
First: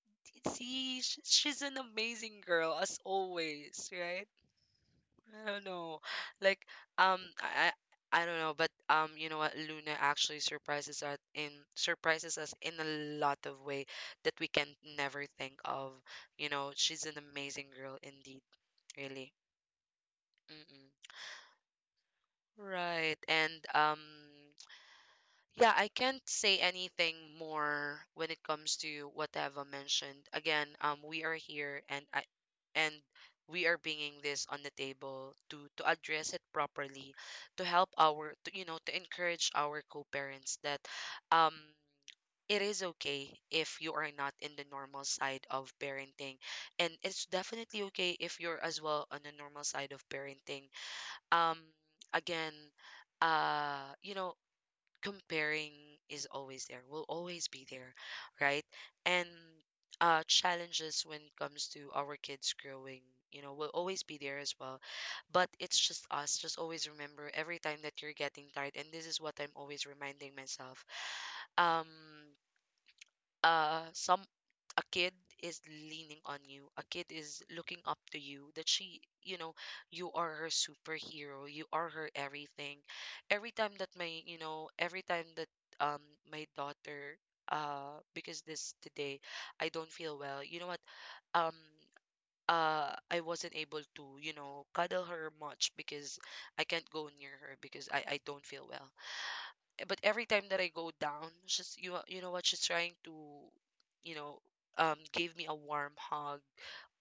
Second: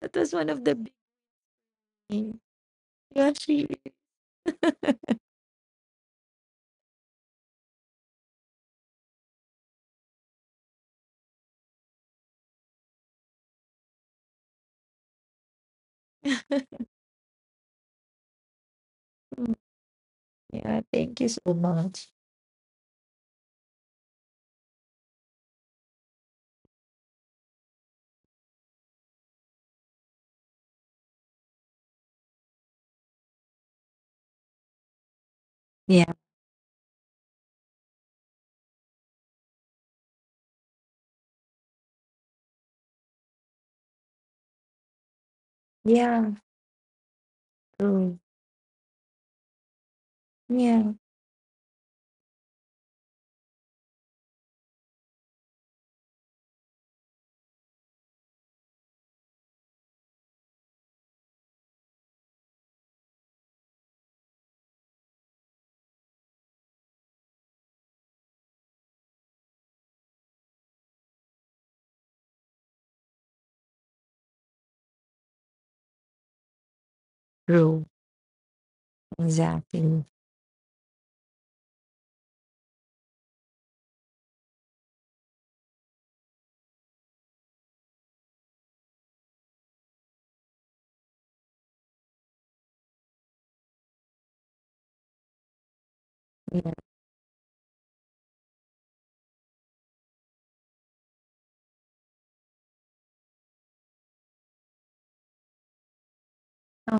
that was one of the big
See, sh- she's an
things.
amazing girl as
Yeah, she
always, right? I don't know. Like, um, I, I I don't know, but um, you know what? Luna actually surprises us in, surprises us in a lot of way that we can never think of. You know, she's an amazing girl indeed, really.
yeah,
Mm-mm.
thank you so much.
Right. And um yeah, I can't say anything more when it comes to what Eva mentioned. Again, um, we are here, and I, and we are bringing this on the table to to
Yeah,
address it properly, to help our to, you know, to encourage our co-parents that um it is okay if you are not in the normal side of
yeah,
parenting, and it's definitely okay
true.
if you're as well on the normal side of parenting.
Yeah,
um Again, uh you know, comparing is always there, will always be there, right? And uh, challenges when it comes to our kids growing, you know, will always be there as well. But it's just us. Just always remember every time that you're getting tired, and this is what I'm always reminding myself. Um, uh some A kid is leaning on you, a kid is looking
true.
up to you, that she, you know,
Exactly.
you are her superhero, you are her everything. Every time that my, you know, every time that, um my daughter, uh because this today I don't feel well, you know what, um uh I wasn't able to, you know, cuddle her much because I
Yeah.
can't go near her because I I don't feel well. But every time that I go down, she's, you know- you know what, she's trying to, you know, um, give me a warm hug,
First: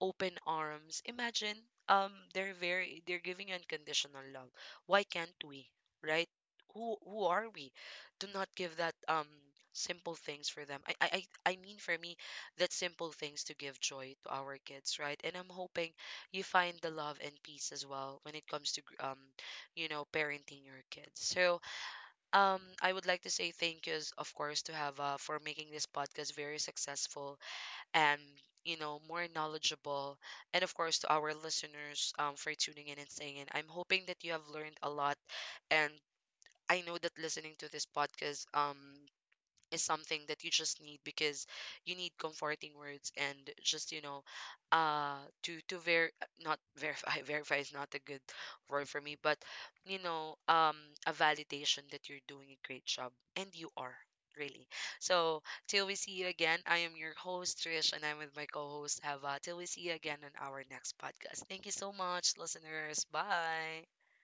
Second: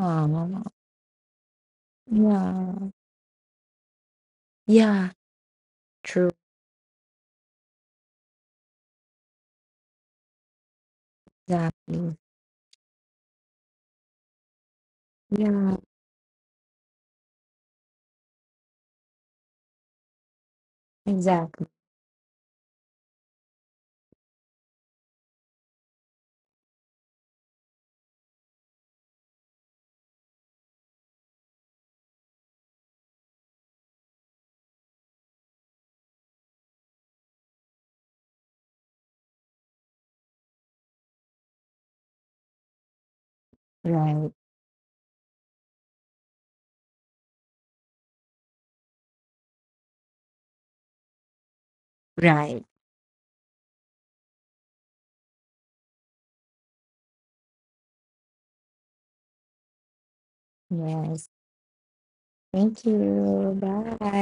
open arms. Imagine, um, they're
yeah.
very, they're giving you unconditional love. Why
Yeah.
can't we, right?
True.
Who who are we to not give that, um simple things for them? I I I I mean, for me,
Exactly.
that simple things to give joy to our kids, right? And I'm
Yeah.
hoping you find the love and peace as well when it comes to gr- um, you know, parenting your kids. So
Exactly.
um, I would like to say thank yous, of course, to have, uh, for making this podcast very successful, and, you know, more knowledgeable, and of course to our listeners, um, for tuning in and staying in. I'm hoping that you have learned a lot, and I know that listening to this podcast um is something that you just need because you need comforting words, and just, you know,
Right.
uh to to ver, not verify, verify is not a good word for me, but, you know, um a validation that you're doing a
Right.
great job, and you are really. So till we see you again, I am your host Trish, and I'm with my co-host Hava. Till we see you again on our next
Yes.
podcast. Thank you so much,
Thank
listeners.
you.
Bye.
Bye.